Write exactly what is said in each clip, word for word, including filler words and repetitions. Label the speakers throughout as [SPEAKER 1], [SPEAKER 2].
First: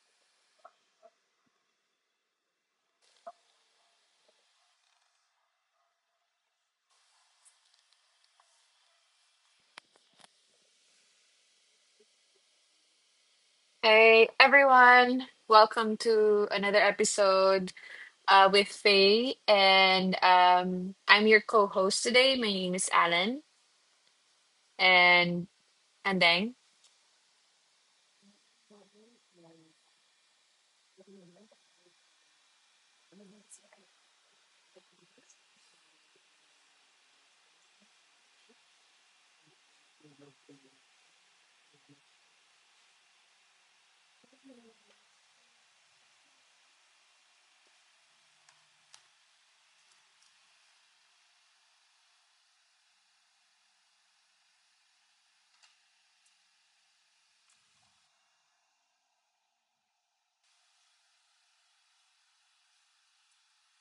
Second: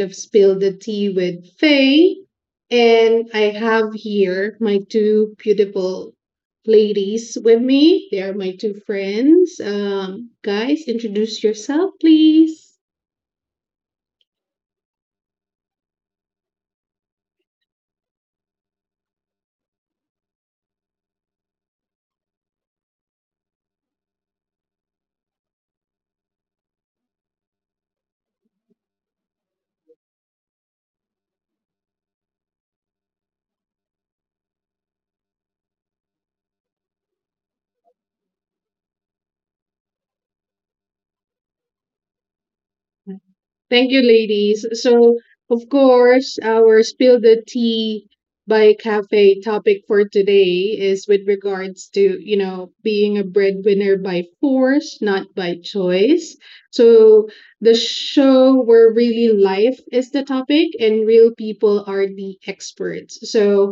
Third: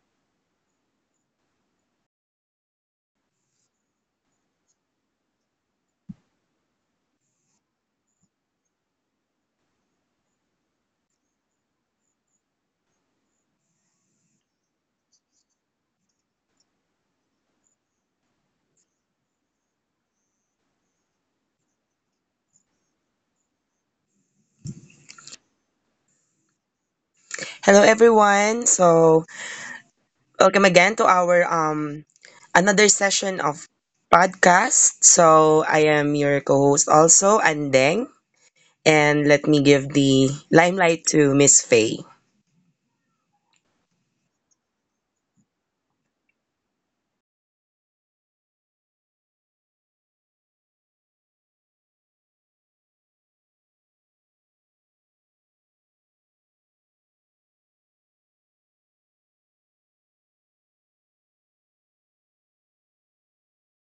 [SPEAKER 1] of Spill the Tea with Faye. And I have here my two beautiful ladies with me. They are my two friends. Um, guys, introduce yourself, please.
[SPEAKER 2] Hey everyone, welcome to another episode uh, with Faye, and um, I'm your co-host today. My name is Alan, and and then
[SPEAKER 3] Hello everyone. So, welcome again to our um another session of podcast. So, I am your co-host also, Andeng, and let me give the limelight to Miss Faye.
[SPEAKER 1] Thank you, ladies. So, of course, our Spill the Tea by Cafe topic for today is with regards to, you know, being a breadwinner by force, not by choice. So, the show where really life is the topic and real people are the experts. So,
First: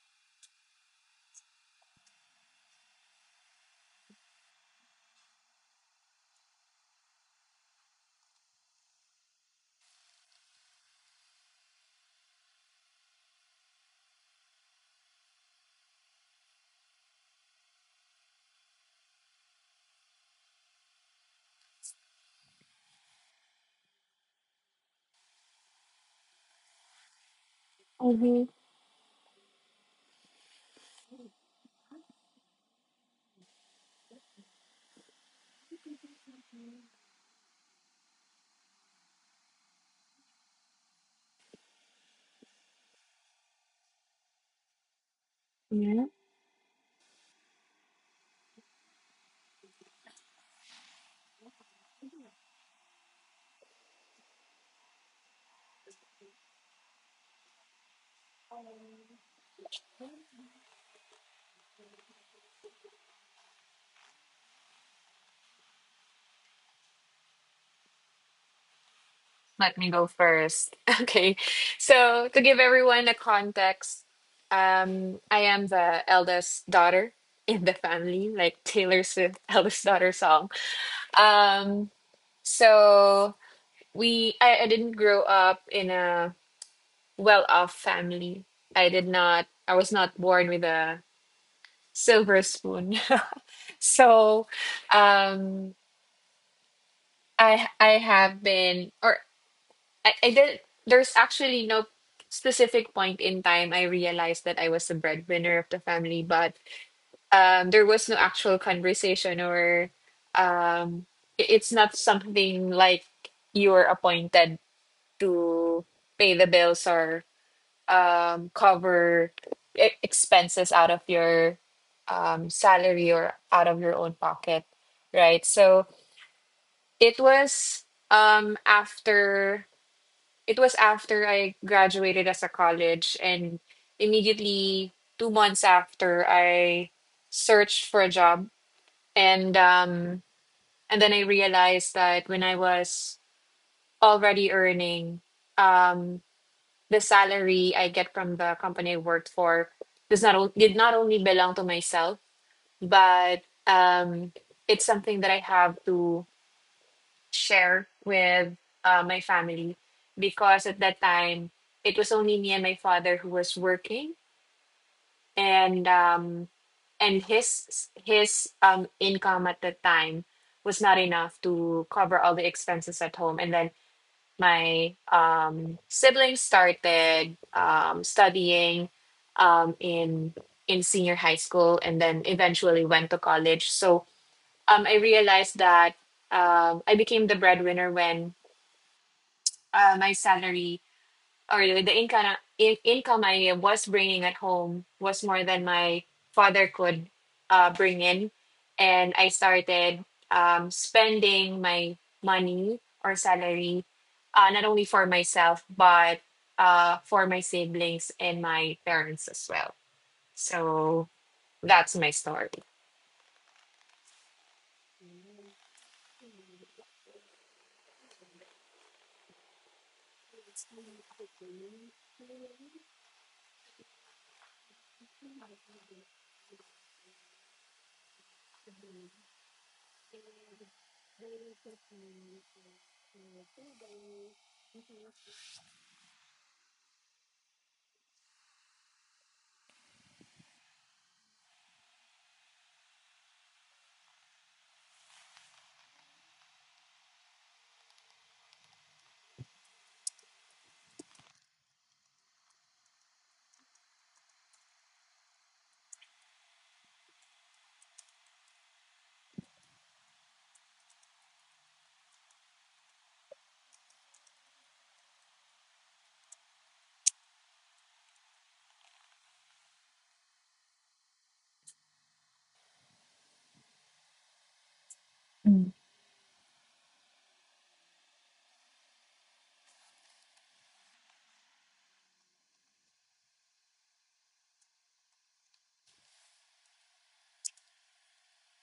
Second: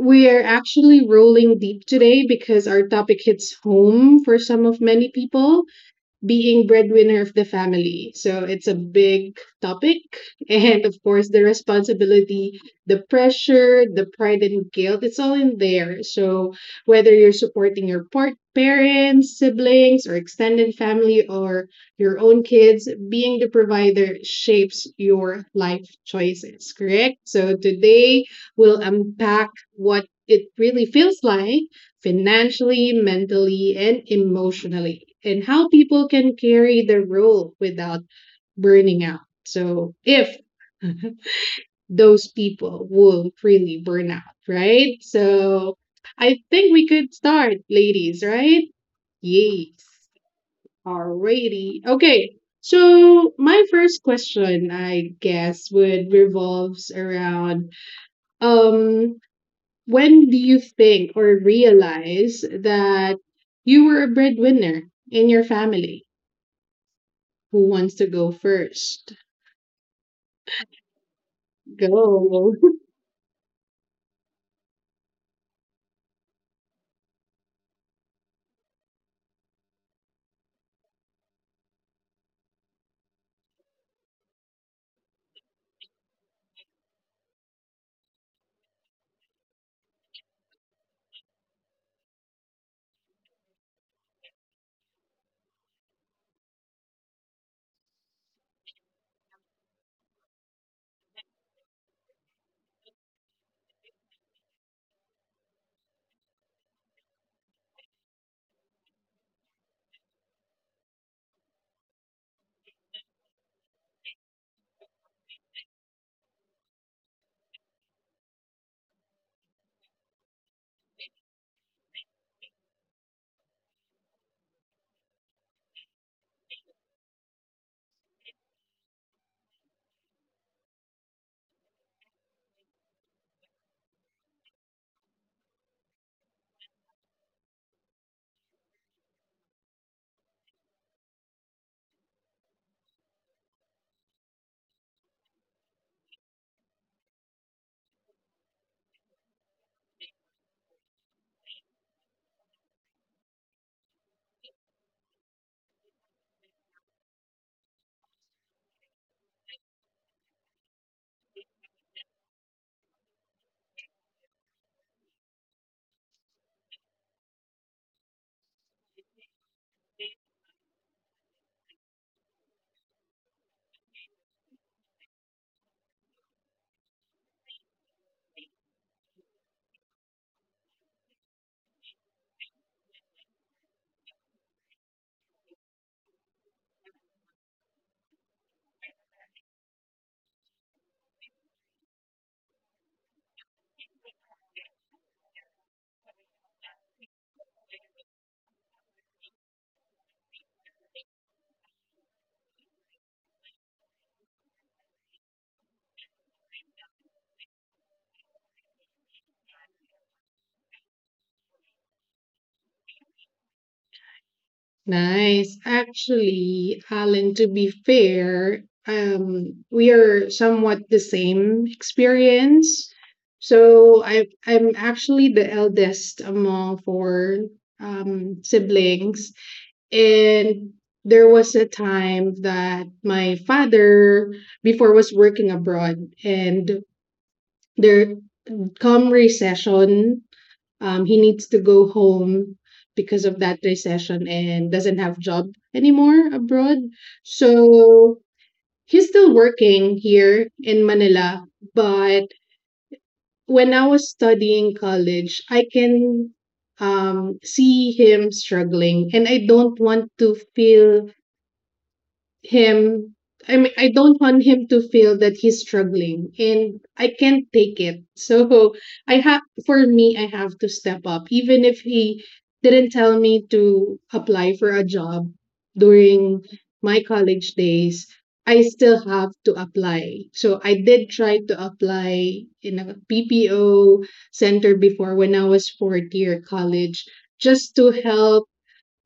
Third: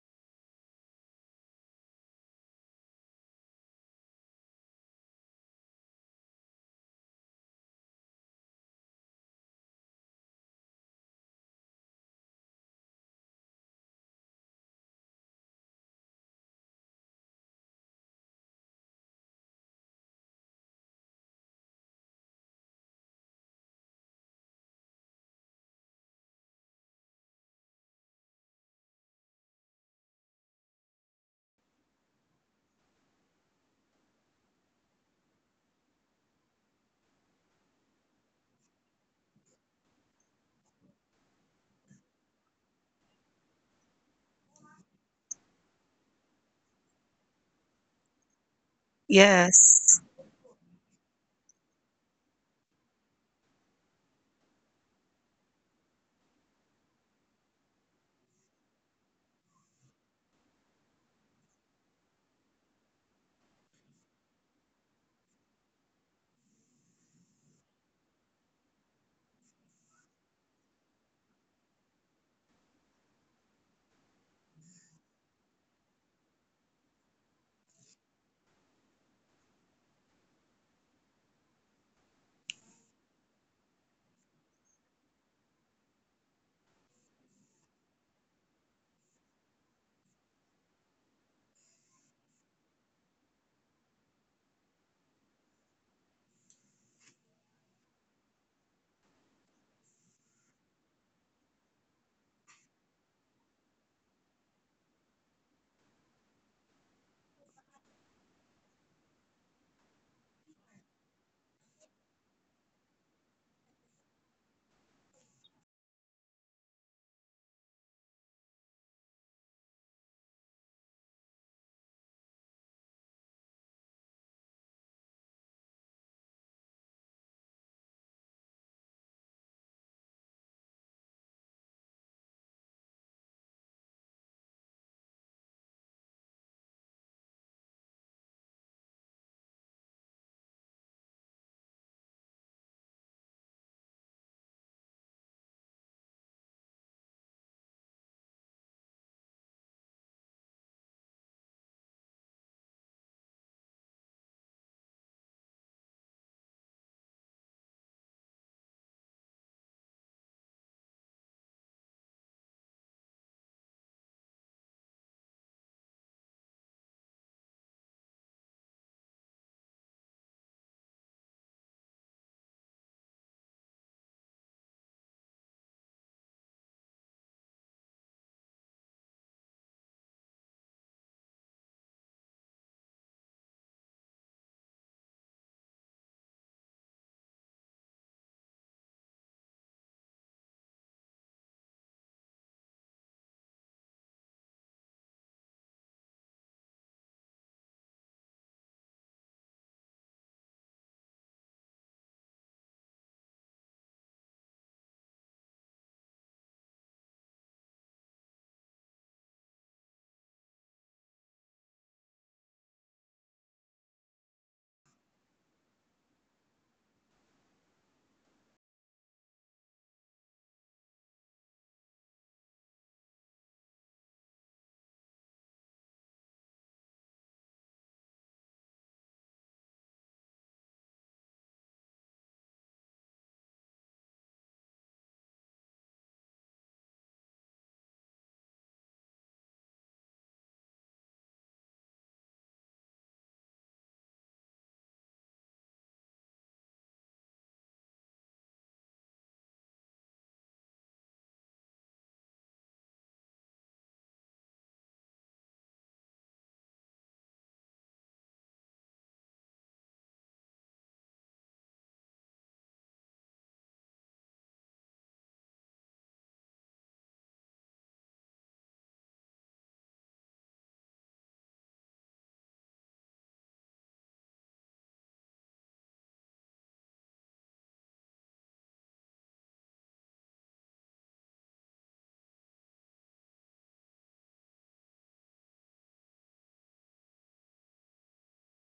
[SPEAKER 1] we are actually rolling deep today because our topic hits home for some of many people being breadwinner of the family. So it's a big topic. And of course, the responsibility, the pressure, the pride and guilt, it's all in there. So whether you're supporting your part- parents, siblings, or extended family, or your own kids, being the provider shapes your life choices, correct? So today
[SPEAKER 2] Mhm.
[SPEAKER 1] we'll unpack what it really feels like financially, mentally, and emotionally, and how people can carry the role without burning out. So, if those people will really burn out, right? So, I
[SPEAKER 2] Yeah.
[SPEAKER 1] think we could start, ladies, right? Yes.
[SPEAKER 3] Yes.
[SPEAKER 1] Alrighty. Okay. So my first question, I guess, would revolves around um when do you think or realize that you were a breadwinner in your family? Who wants to go first?
[SPEAKER 2] Let me go first. Okay,
[SPEAKER 1] Go.
[SPEAKER 2] so to give everyone a context, um, I am the eldest daughter in the family, like Taylor Swift eldest daughter song. Um, so we I, I didn't grow up in a well off family. I did not, I was not born with a silver spoon. So um, I, I have been, or I, I did, there's actually no specific point in time I realized that I was the breadwinner of the family, but um, there was no actual conversation or um, i- it's not something like you were appointed to pay the bills or um, cover e expenses out of your um, salary or out of your own pocket, right? So it was um, after it was after I graduated as a college, and immediately two months after I searched for a job, and um, and then I realized that when I was already earning. Um, the salary I get from the company I worked for does not o- did not only belong to myself, but um, it's something that I have to share with uh, my family, because at that time it was only me and my father who was working, and um, and his his um, income at that time was not enough to cover all the expenses at home, and then my um, siblings started um, studying um, in in senior high school and then eventually went to college. So um, I realized that um, I became the breadwinner when uh, my salary or the income in, income I was bringing at home was more than my father could uh, bring in, and I started um, spending my money or salary uh, not only for myself but uh, for my siblings and my parents as well. So that's my story.
[SPEAKER 1] Nice. Actually, Alan, to be fair, um, we are somewhat the same experience. So I, I'm actually the eldest among four um, siblings. And there was a time that my father before was working abroad and there come recession, um, he needs to go home because of that recession and doesn't have job anymore abroad. So he's still working here in Manila, but when I was studying college, I can um, see him struggling and I don't want to feel him I mean I don't want him to feel that he's struggling and I can't take it. So I have for me I have to step up even if he didn't tell me to apply for a job
[SPEAKER 2] Mm.
[SPEAKER 1] during my college days. I still have to apply. So I did try to apply in a P P O center before when I was fourth year college just to help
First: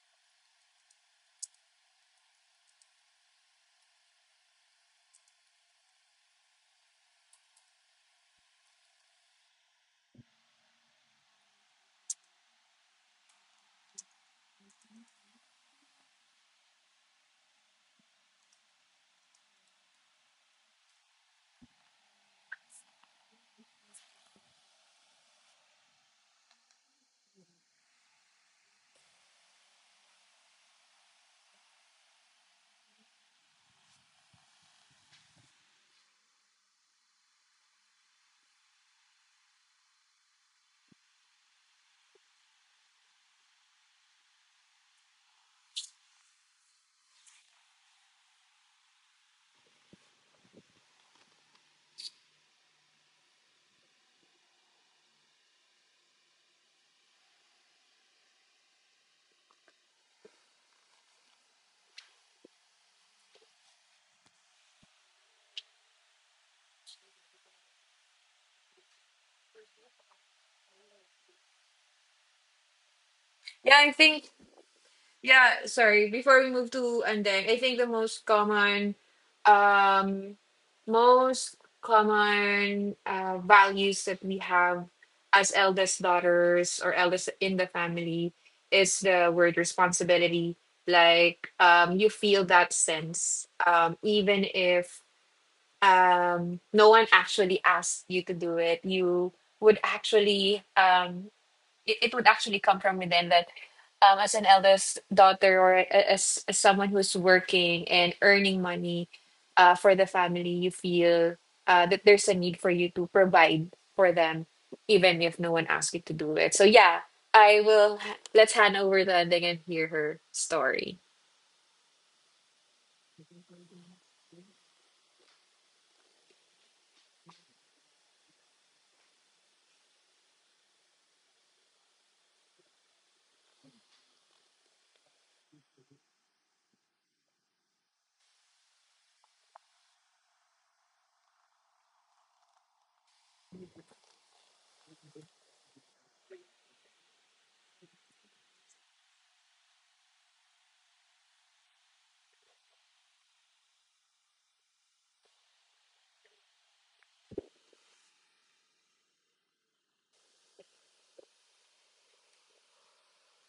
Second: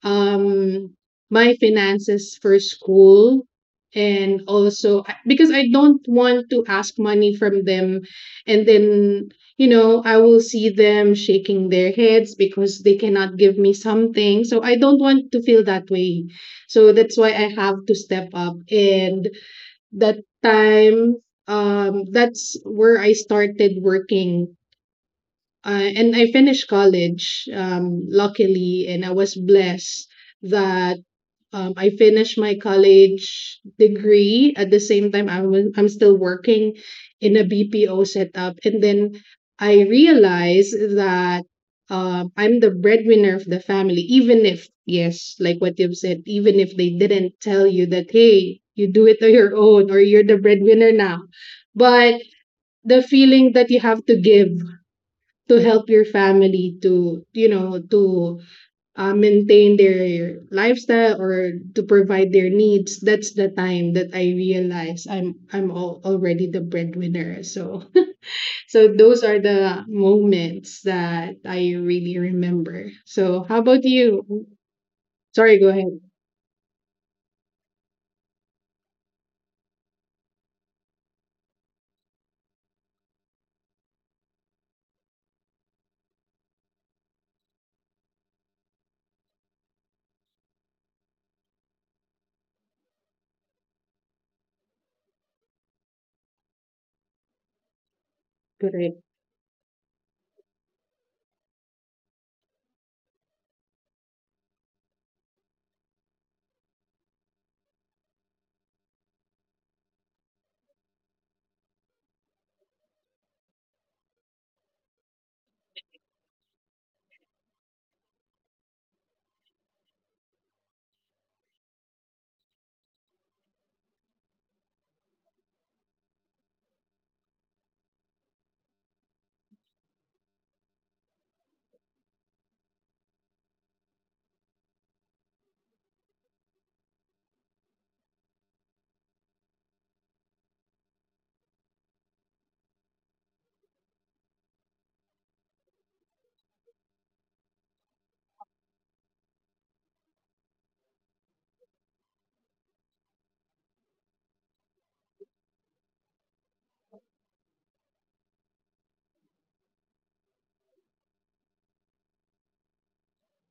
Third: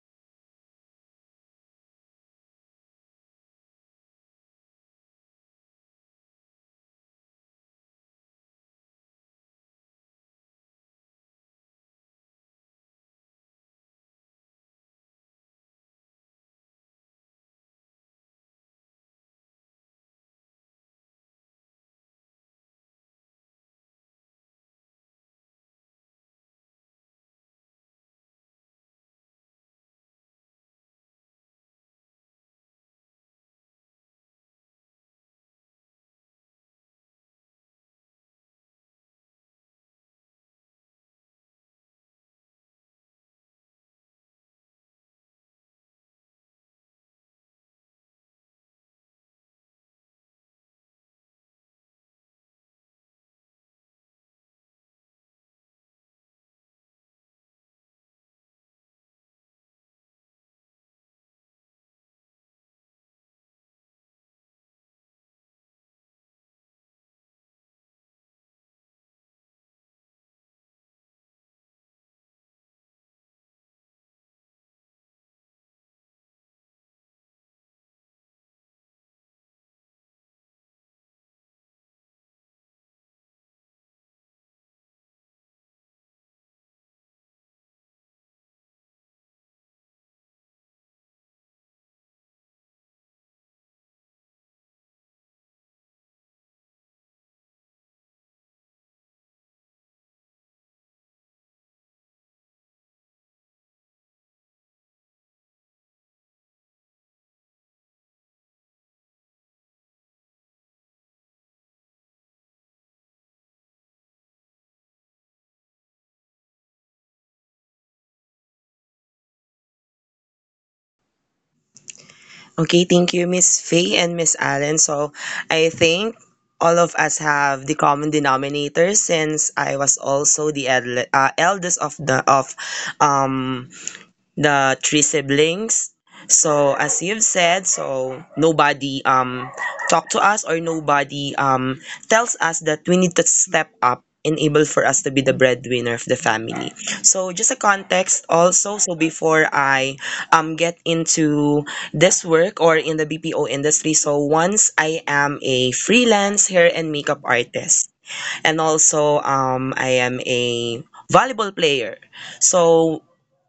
[SPEAKER 1] um my finances for school, and also because I don't want to ask money from them, and then you know I will see them shaking their heads because they cannot give me something, so I don't want to feel that way. So that's why I have to step up, and that time, um that's where I started working, uh, and I finished college, um, luckily, and I was blessed that um, I finished my college degree. At the same time, I was, I'm still working in a B P O setup. And then I realized that um, I'm the breadwinner of the family, even if, yes, like what you've said, even if they didn't tell you that, hey, you do it on your own or you're the breadwinner now. But the feeling that you have to give to help your family to you know to uh, maintain their lifestyle or to provide their needs, that's the time that I realized i'm i'm all, already the breadwinner. So so those are the moments that I really remember. So how
[SPEAKER 2] Yeah,
[SPEAKER 1] about
[SPEAKER 2] I think.
[SPEAKER 1] you? Sorry,
[SPEAKER 2] Yeah,
[SPEAKER 1] go ahead.
[SPEAKER 2] sorry. Before we move to Andeng, I think the most common, um, most common uh, values that we have as eldest daughters or eldest in the family is the word responsibility. Like, um, you feel that sense, um, even if um, no one actually asked you to do it,
[SPEAKER 1] Correct.
[SPEAKER 2] you would actually um, it, it would actually come from within that um, as an eldest daughter or a- as, as someone who's working and earning money uh, for the family, you feel uh, that there's a need for you to provide for them, even if no one asks you to do it. So, yeah, I will. Let's hand over the ending and hear her story.
[SPEAKER 3] Okay, thank you Miss Faye and Miss Allen. So, I think all of us have the common denominator since I was also the edle- uh, eldest of the of um the three siblings. So as you've said, so nobody um talk to us or nobody um tells us that we need to step up enable for us to be the breadwinner of the family. So just a context also, so before I um get into this work or in the B P O industry, so once I am a freelance hair and makeup artist, and also um I am a volleyball player. So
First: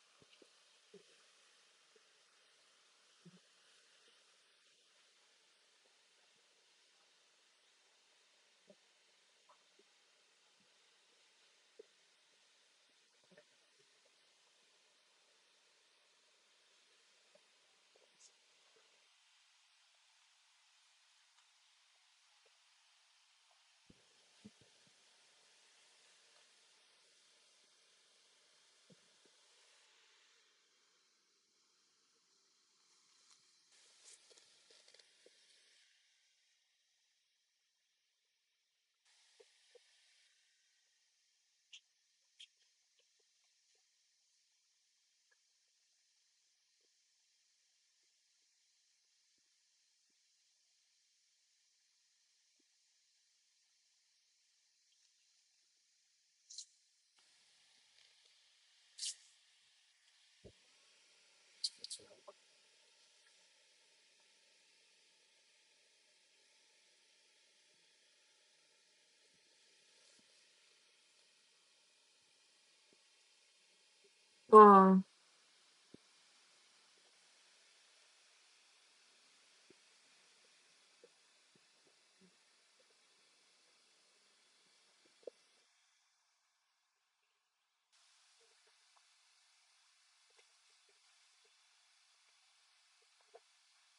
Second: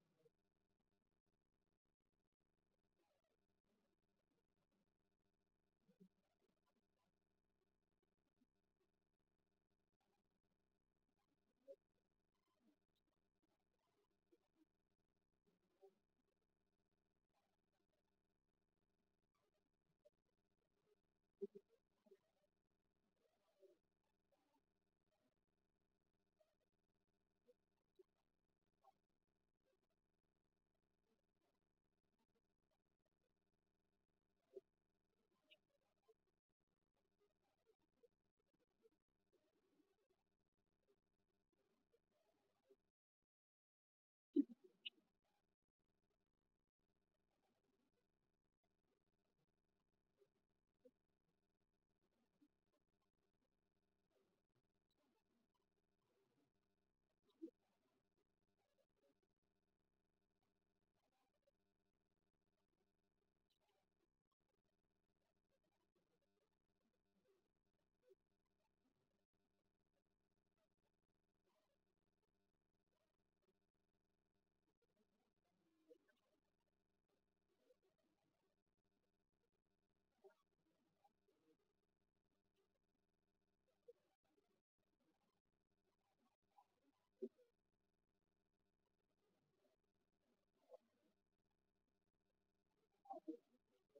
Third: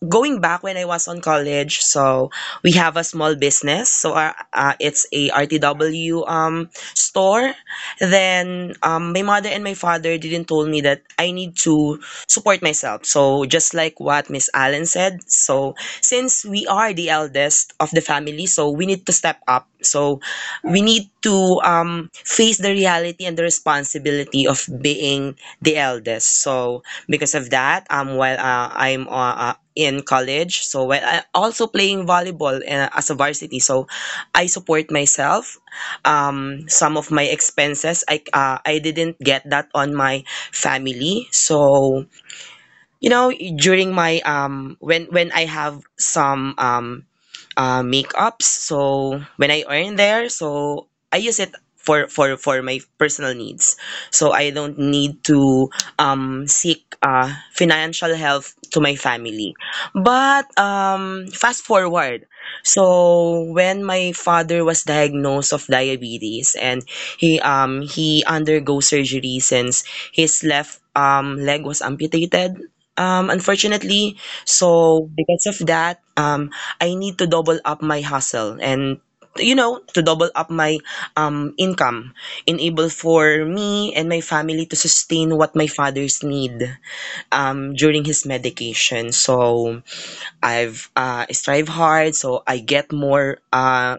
[SPEAKER 3] going back when I was on college, so we have a small business. So uh, uh, it's a R T W um, store. Then um, my mother and my father didn't told me that I need to support myself. So just like what Miss Allen said, so since we are the eldest of the family, so we need to step up. So we need to um, face the reality and the responsibility of being the eldest. So because of that, um while uh, I'm uh, uh, in college, so while I also playing volleyball uh, as a varsity, so I support myself. Um some of my expenses I uh, I didn't get that on my family. So you know, during my um when when I have some um uh, makeups. So when I earn there, so I use it for for for my personal needs. So I don't need to um, seek uh, financial help to my family. But um, fast forward, so when my father was diagnosed of diabetes and he um he undergo surgery since his left um leg was amputated. Um, unfortunately,
[SPEAKER 2] Oh,
[SPEAKER 3] so because of that, um, I need to double up my hustle and you know, to double up my um income enable for me and my family to sustain what my father's need um during his medication. So I've uh strive hard, so I get more uh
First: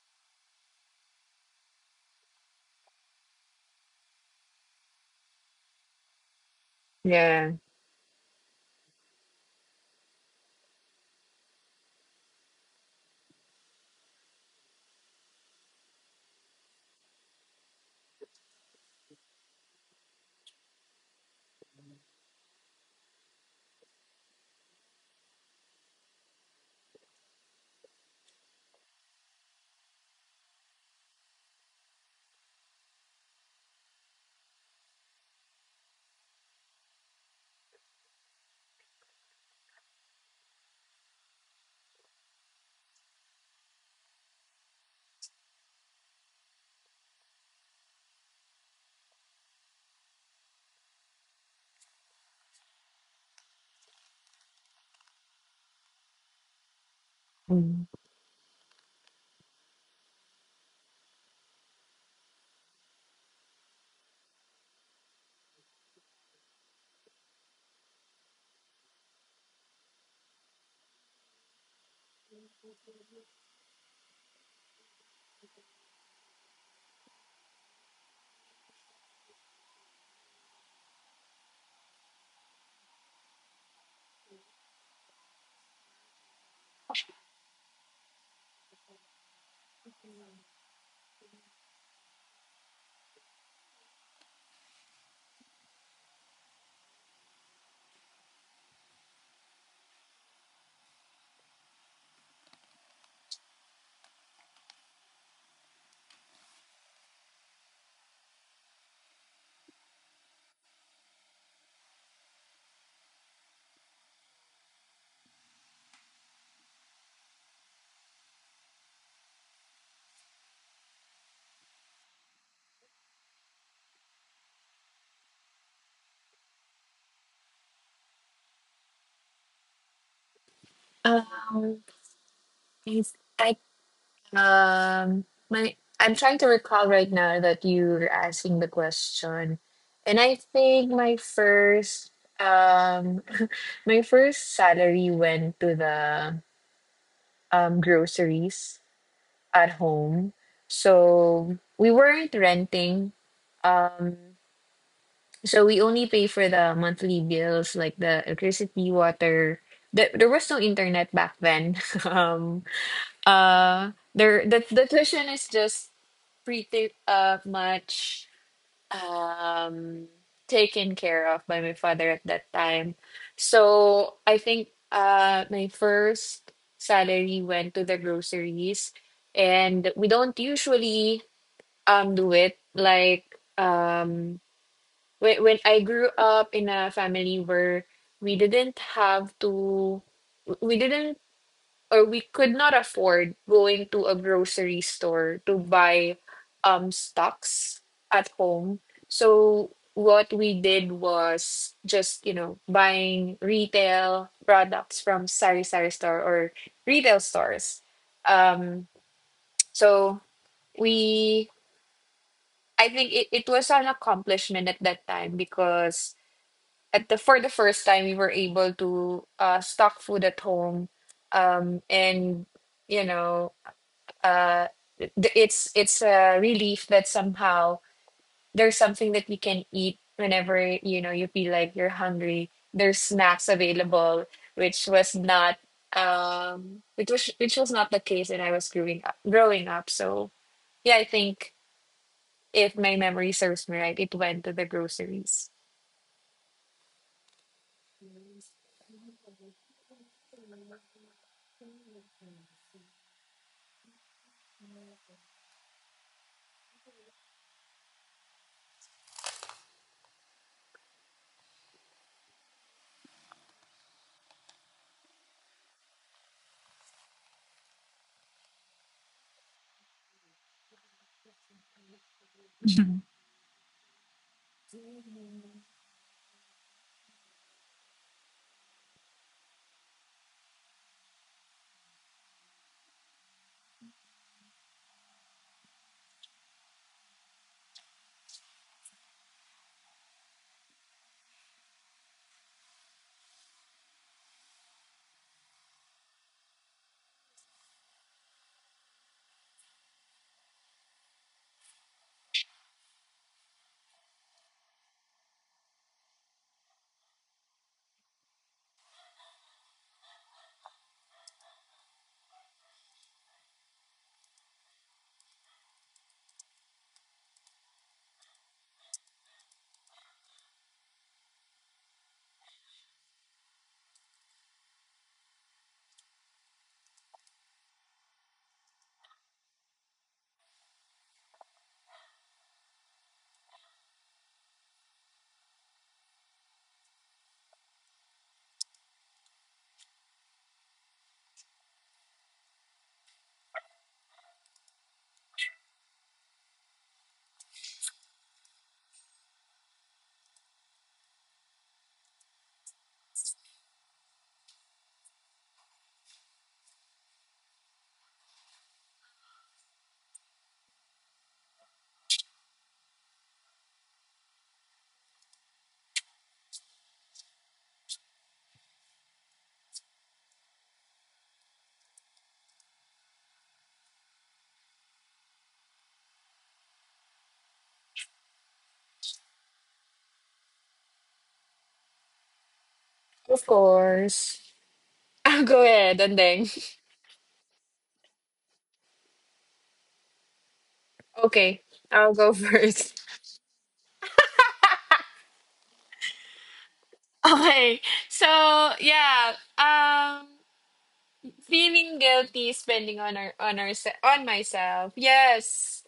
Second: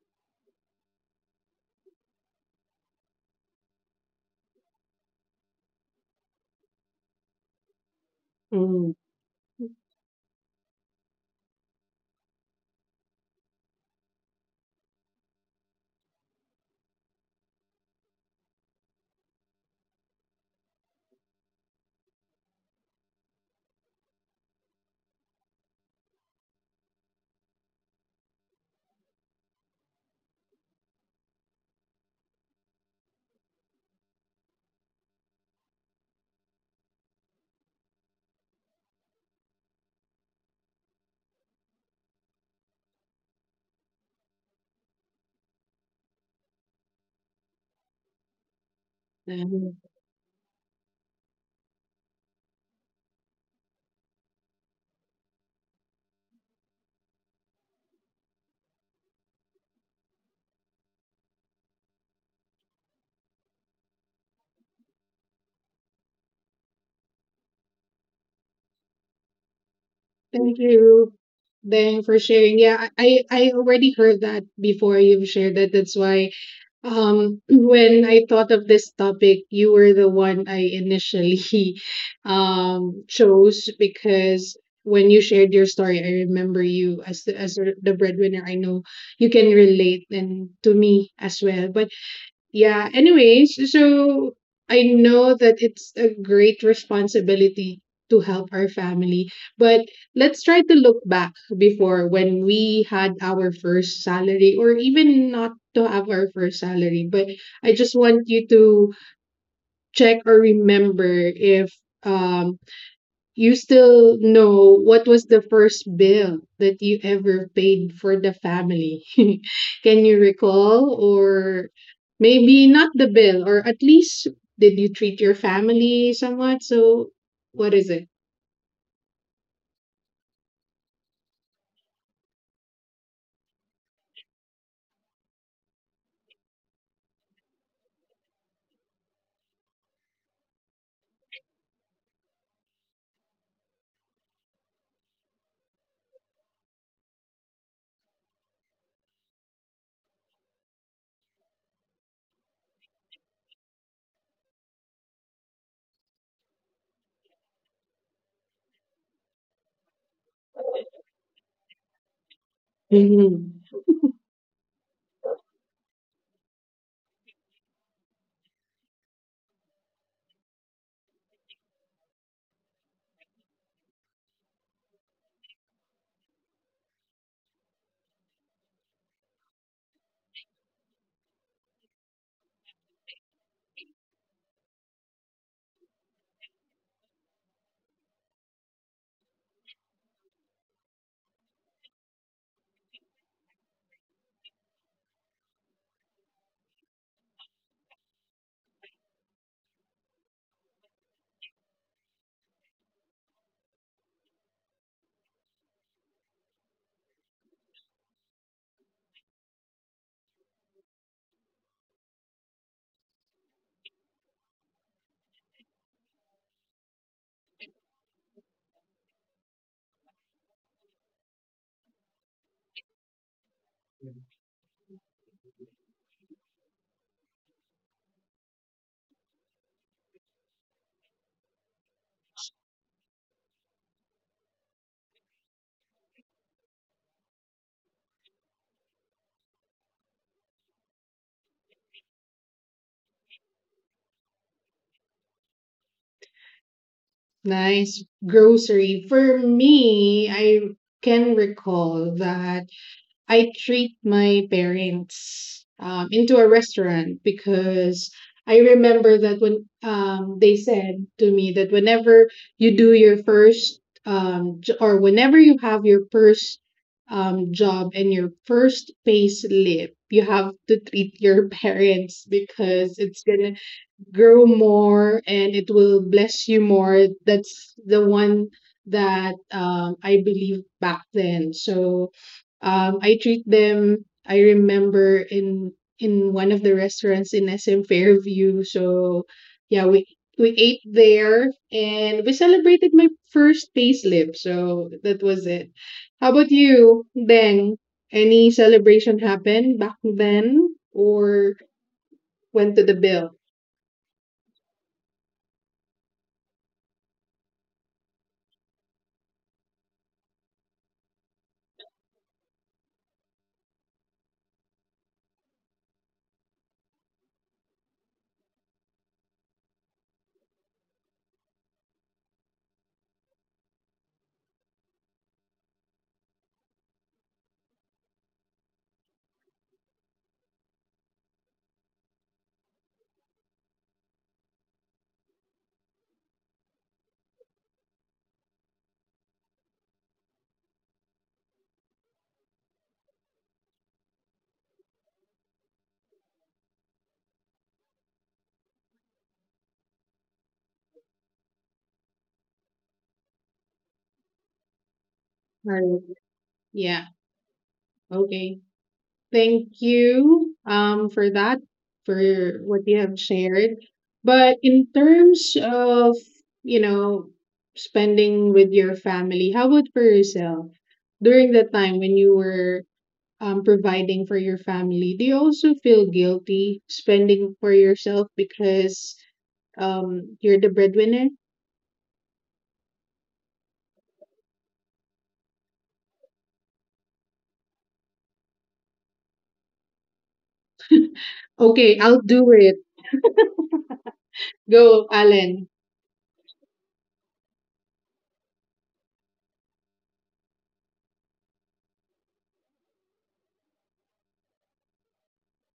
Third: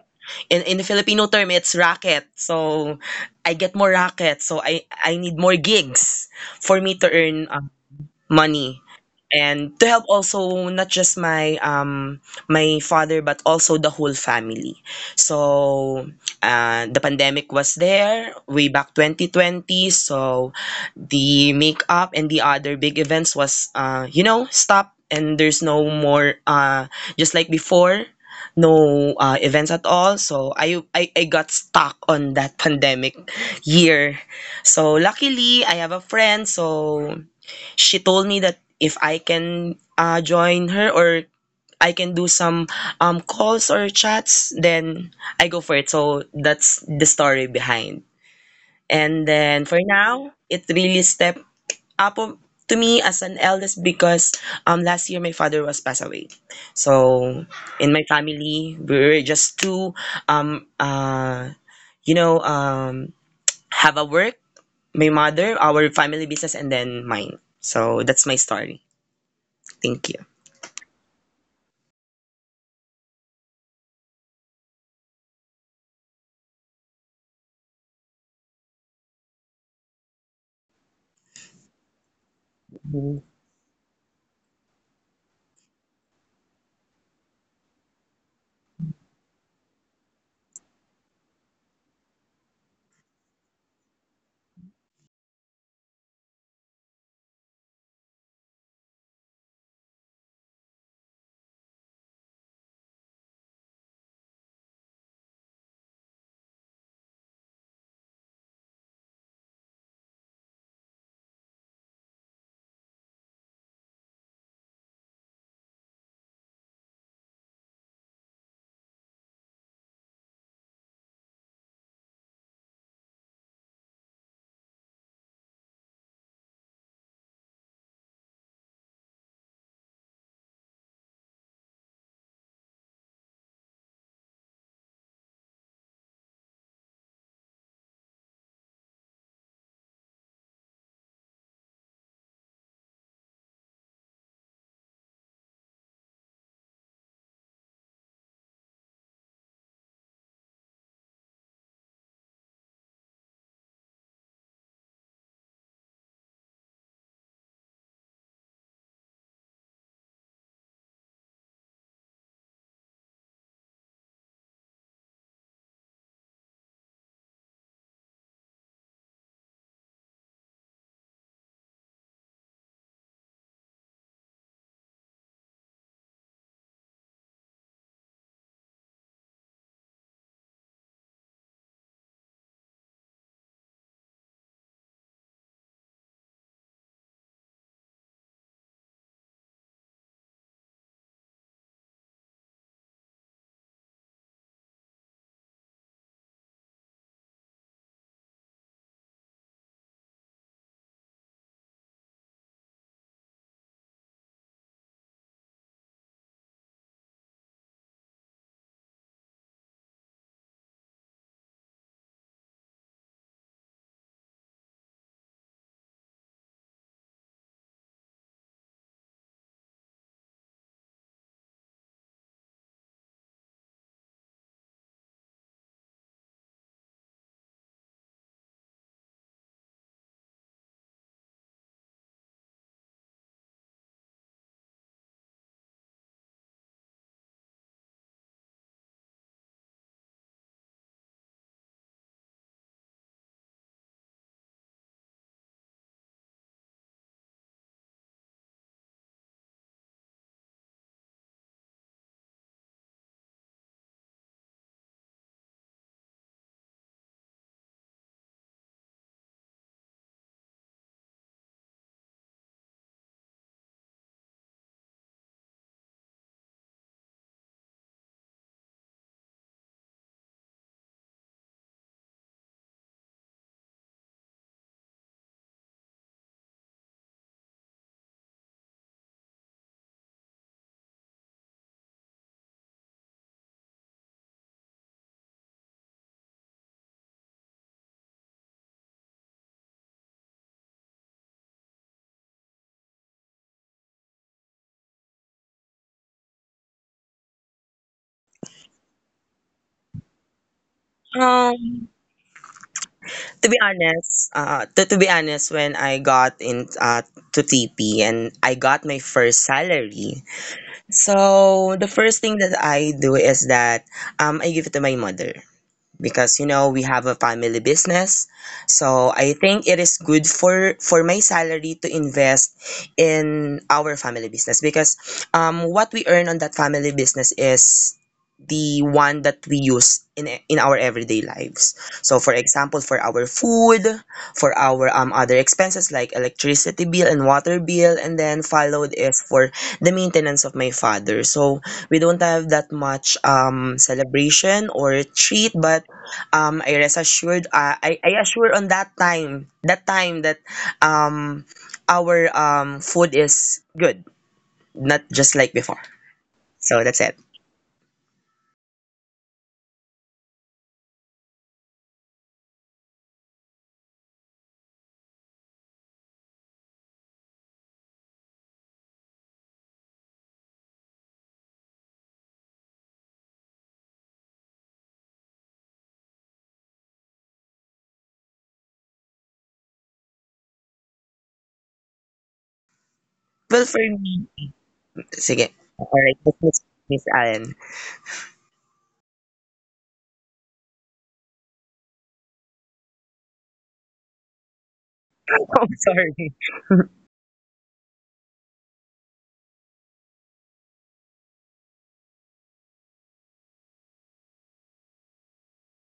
[SPEAKER 3] in in the Filipino term, it's racket. So I get more racket, so i i need more gigs for me to earn
[SPEAKER 2] yeah.
[SPEAKER 3] uh, money
[SPEAKER 1] Mm.
[SPEAKER 3] and to help also not just my um my father but also the whole family. So uh, the pandemic was there way back twenty twenty. So the makeup and the other big events was, uh you know, stop, and there's no more, uh just like before, no uh, events at all. So I, I I got stuck on that pandemic year. So luckily I have a friend, so she told me that if I can uh, join her, or I can do some um, calls or chats, then I go for it. So that's the story behind. And then
[SPEAKER 1] um,
[SPEAKER 3] for now, it really stepped up of- to me as an eldest because um, last year my father was passed away. So
[SPEAKER 2] Mm.
[SPEAKER 3] in my family, we were just two um, uh, you know, um, have a work, my mother, our family business, and then mine. So that's my story. Thank you.
[SPEAKER 1] thank you then for sharing, yeah, i i I already heard that before, you've shared that, that's why. Um, when I thought of this topic, you were the one I initially um, chose because when you shared your story, I remember you as the, as the breadwinner. I know you can relate and to me as well. But yeah. Anyways, so I know that it's a great responsibility to help our family, but let's try to look back before when we had our first salary, or even not to have our first salary. But I just want you to check or remember if um you still know what was the first bill that you ever paid for the family? Can you recall? Or maybe not the bill, or at least did you treat your family somewhat? So, what is it?
[SPEAKER 2] Um, I, Um, my I'm trying to recall right now that you were asking the question, and I think my first um my first salary went to the um groceries at home. So we weren't renting. Um, so we only pay for the monthly bills like the electricity, water. There, there was no internet back then. Um,
[SPEAKER 1] Mhm.
[SPEAKER 2] uh there the, the tuition is just pretty uh much um taken care of by my father at that time. So I think uh my first salary went to the groceries, and we don't usually um do it like um when, when I grew up in a family where we didn't have to we didn't or we could not afford going to a grocery store to buy um stocks at home. So what we did was just, you know, buying retail products from Sari Sari store or retail stores. Um, so we I think it, it was an accomplishment at that time because at the for the first time we were able to uh, stock food at home, um, and, you know, uh, th- it's it's a relief that somehow there's something that we can eat whenever, you know, you feel like you're hungry. There's snacks available, which was not um, which was which was not the case when I was growing up. Growing up, so yeah, I think if my memory serves me right, it went to the groceries.
[SPEAKER 1] Nice grocery. For me, I can recall that I treat my parents um, into a restaurant because I remember that when um, they said to me that whenever you do your first um, j- or whenever you have your first um, job and your first pay slip, you have to treat your parents because it's gonna grow more and it will bless you more. That's the one that um, I believed back then. So um, I treat them. I remember in in one of the restaurants in S M Fairview. So yeah, we we ate there and we celebrated my first payslip. So that was it. How about you, Beng? Any celebration happened back then or
[SPEAKER 3] Um,
[SPEAKER 1] went to the bill?
[SPEAKER 3] to be honest, uh, to, to be honest, when I got in, uh, to T P, and I got my first salary, so the first thing that I do is that um, I give it to my mother. Because you know, we have a family business, so I think it is good for for my salary to invest in our family business because um what we earn on that family business is the one that we use in e- in our everyday lives. So for example, for our food, for our um other expenses like electricity bill and water bill, and then followed is for the maintenance of my father. So we don't have that much um celebration or treat, but um I rest assured, uh, I I assure on that time that time that um our um food is good, not just like before.
[SPEAKER 1] Or,
[SPEAKER 3] So that's
[SPEAKER 1] yeah.
[SPEAKER 3] it.
[SPEAKER 1] Okay. Thank you um for that, for what you have shared. But in terms of, you know, spending with your family, how about for yourself? During the time when you were um providing for your family, do you also feel guilty spending for yourself because um you're the breadwinner?
[SPEAKER 2] Of
[SPEAKER 3] Well, for me,
[SPEAKER 2] course,
[SPEAKER 3] sige,
[SPEAKER 2] I'll go
[SPEAKER 3] all
[SPEAKER 2] ahead
[SPEAKER 3] right,
[SPEAKER 2] and then
[SPEAKER 3] Miss Miss Allen.
[SPEAKER 2] okay,
[SPEAKER 1] Okay,
[SPEAKER 2] I'll go
[SPEAKER 1] I'll do it.
[SPEAKER 2] first.
[SPEAKER 1] Go,
[SPEAKER 3] I'm
[SPEAKER 1] Alan.
[SPEAKER 3] sorry.
[SPEAKER 2] Okay, so yeah, um. feeling guilty spending on our on our on myself, yes,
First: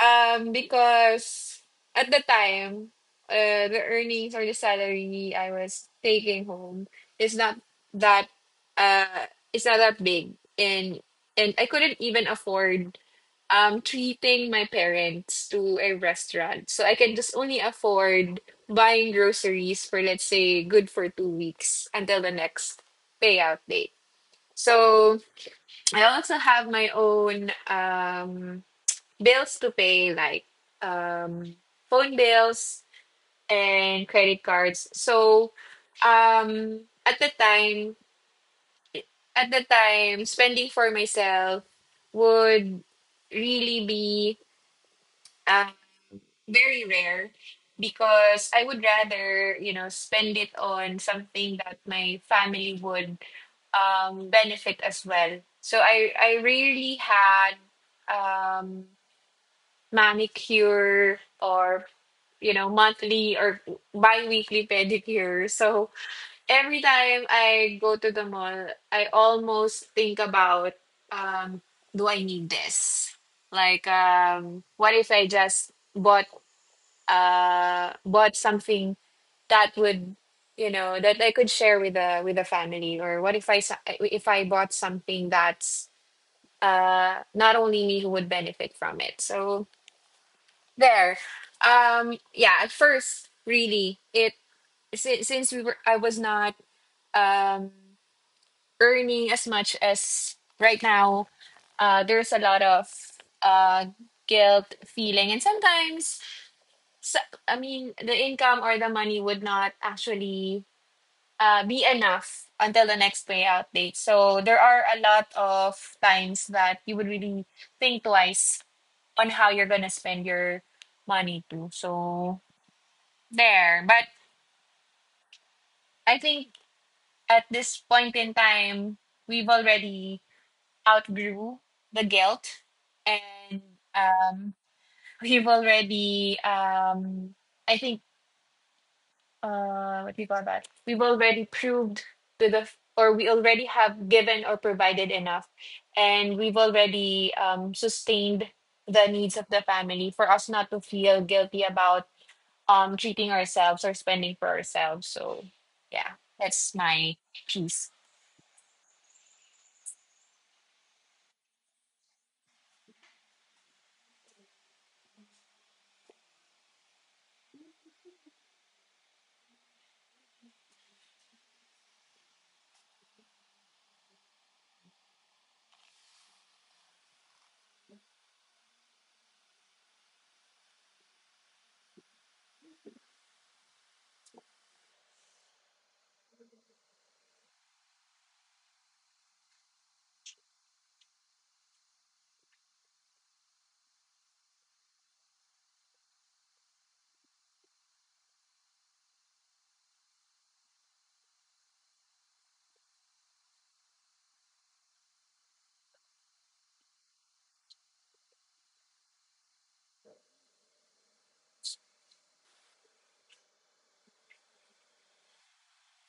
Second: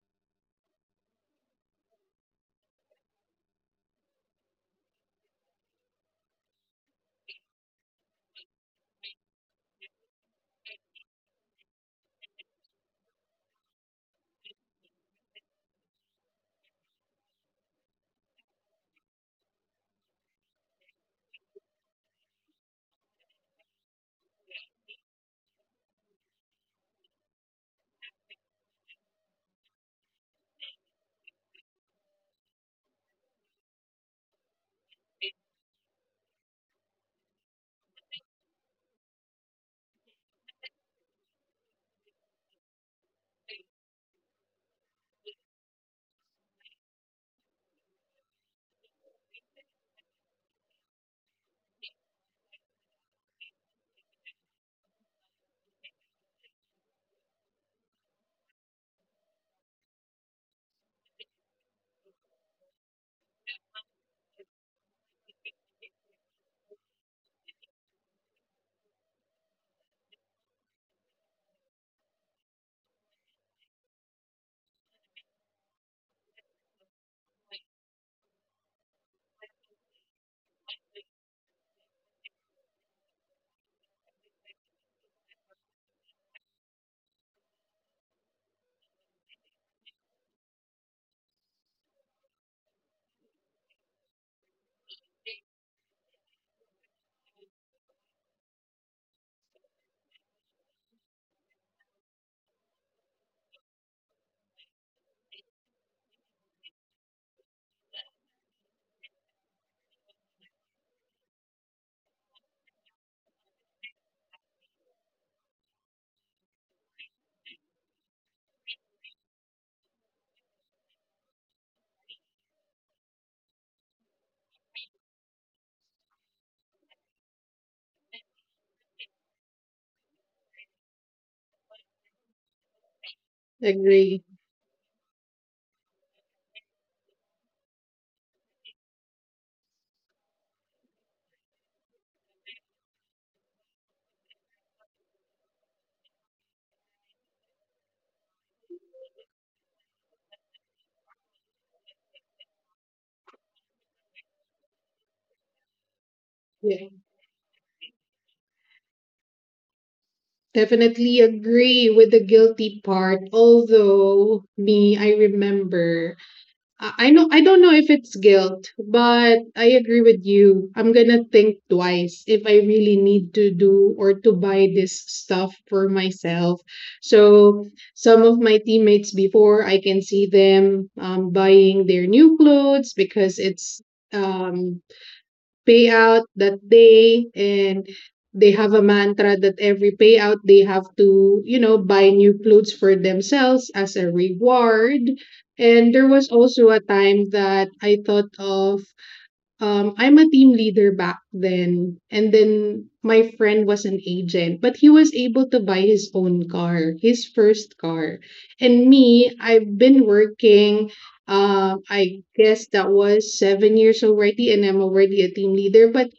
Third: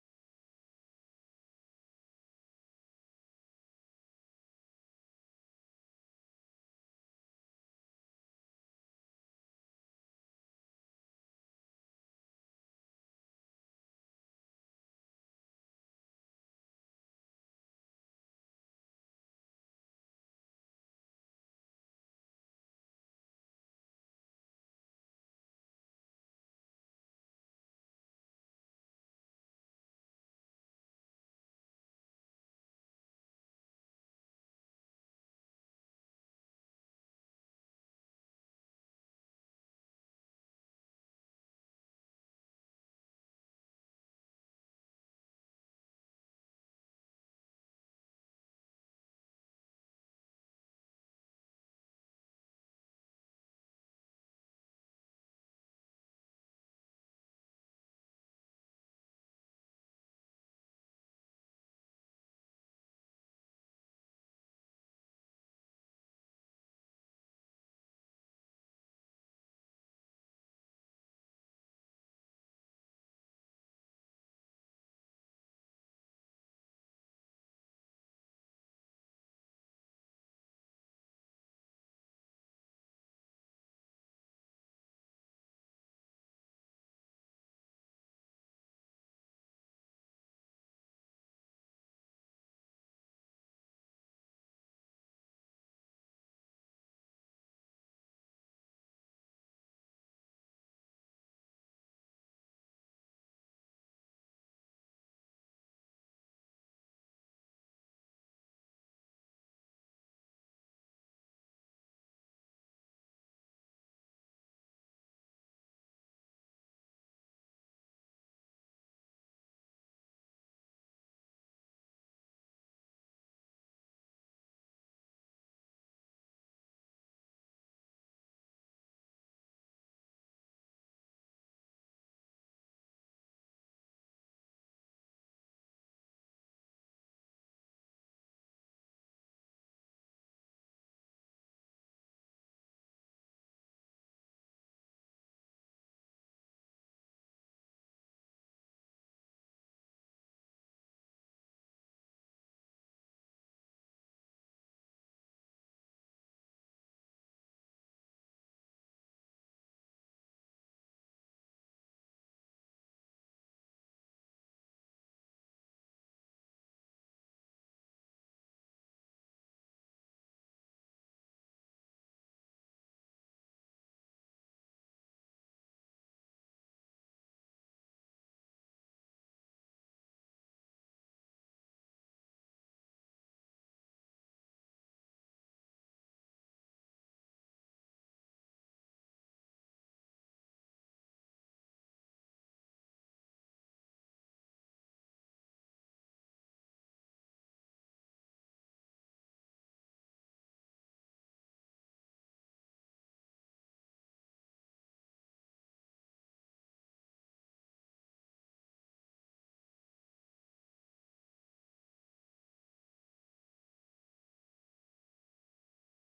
[SPEAKER 2] um because at the time uh, the earnings or the salary I was taking home is not that uh it's not that big, and and I couldn't even afford um treating my parents to a restaurant, so I can just only afford buying groceries for, let's say, good for two weeks until the next payout date. So I also have my own um, bills to pay, like um, phone bills and credit cards. So um, at the time, at the time, spending for myself would really be uh, very rare because I would rather, you know, spend it on something that my family would um, benefit as well. So I I rarely had um, manicure or, you know, monthly or bi-weekly pedicure. So every time I go to the mall, I almost think about, um, do I need this? Like, um, what if I just bought uh, bought something that would, you know, that I could share with the with the family, or what if I s- if I bought something that's uh not only me who would benefit from it? So there um yeah, at first, really, it since, since we were I was not um earning as much as right now, uh there's a lot of uh guilt feeling, and sometimes, so, I mean, the income or the money would not actually uh, be enough until the next payout date. So there are a lot of times that you would really think twice on how you're gonna spend your money too. So there, but I think at this point in time, we've already outgrew the guilt, and
[SPEAKER 1] Agree.
[SPEAKER 2] um, we've already um, I think uh, what do you call that? We've already proved to the, or we already have given or provided enough, and we've already um, sustained the needs of the family for us not to feel guilty about um treating ourselves or spending for ourselves. So, yeah, that's
[SPEAKER 1] Yeah.
[SPEAKER 2] my piece.
[SPEAKER 1] Definitely agree with the guilty part. Although me, I remember. I I know I don't know if it's guilt, but I agree with you. I'm gonna think twice if I really need to do or to buy this stuff for myself. So some of my teammates before, I can see them um, buying their new clothes because it's um payout that day, and they have a mantra that every payout they have to, you know, buy new clothes for themselves as a reward. And there was also a time that I thought of um I'm a team leader back then, and then my friend was an agent, but he was able to buy his own car, his first car. And me, I've been working, um I guess that was seven years already, and I'm already a team leader, but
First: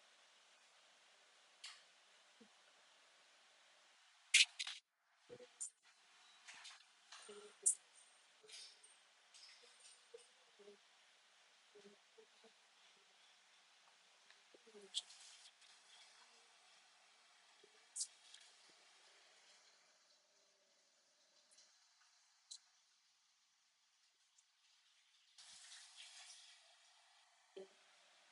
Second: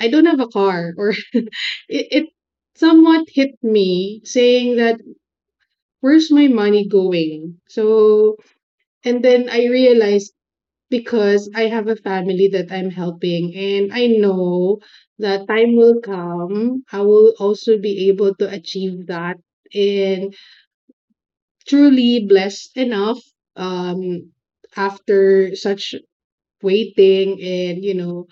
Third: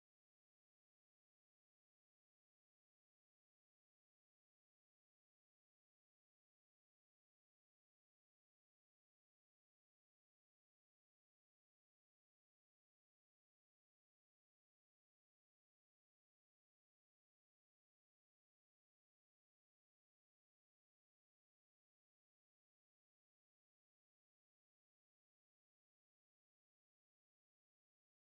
[SPEAKER 1] I don't have a car. Or it, it somewhat hit me, saying that where's my money going. So and then I realized because I have a family that I'm helping, and I know that time will come. I will also be able to achieve that. And truly blessed enough, um after such waiting and you know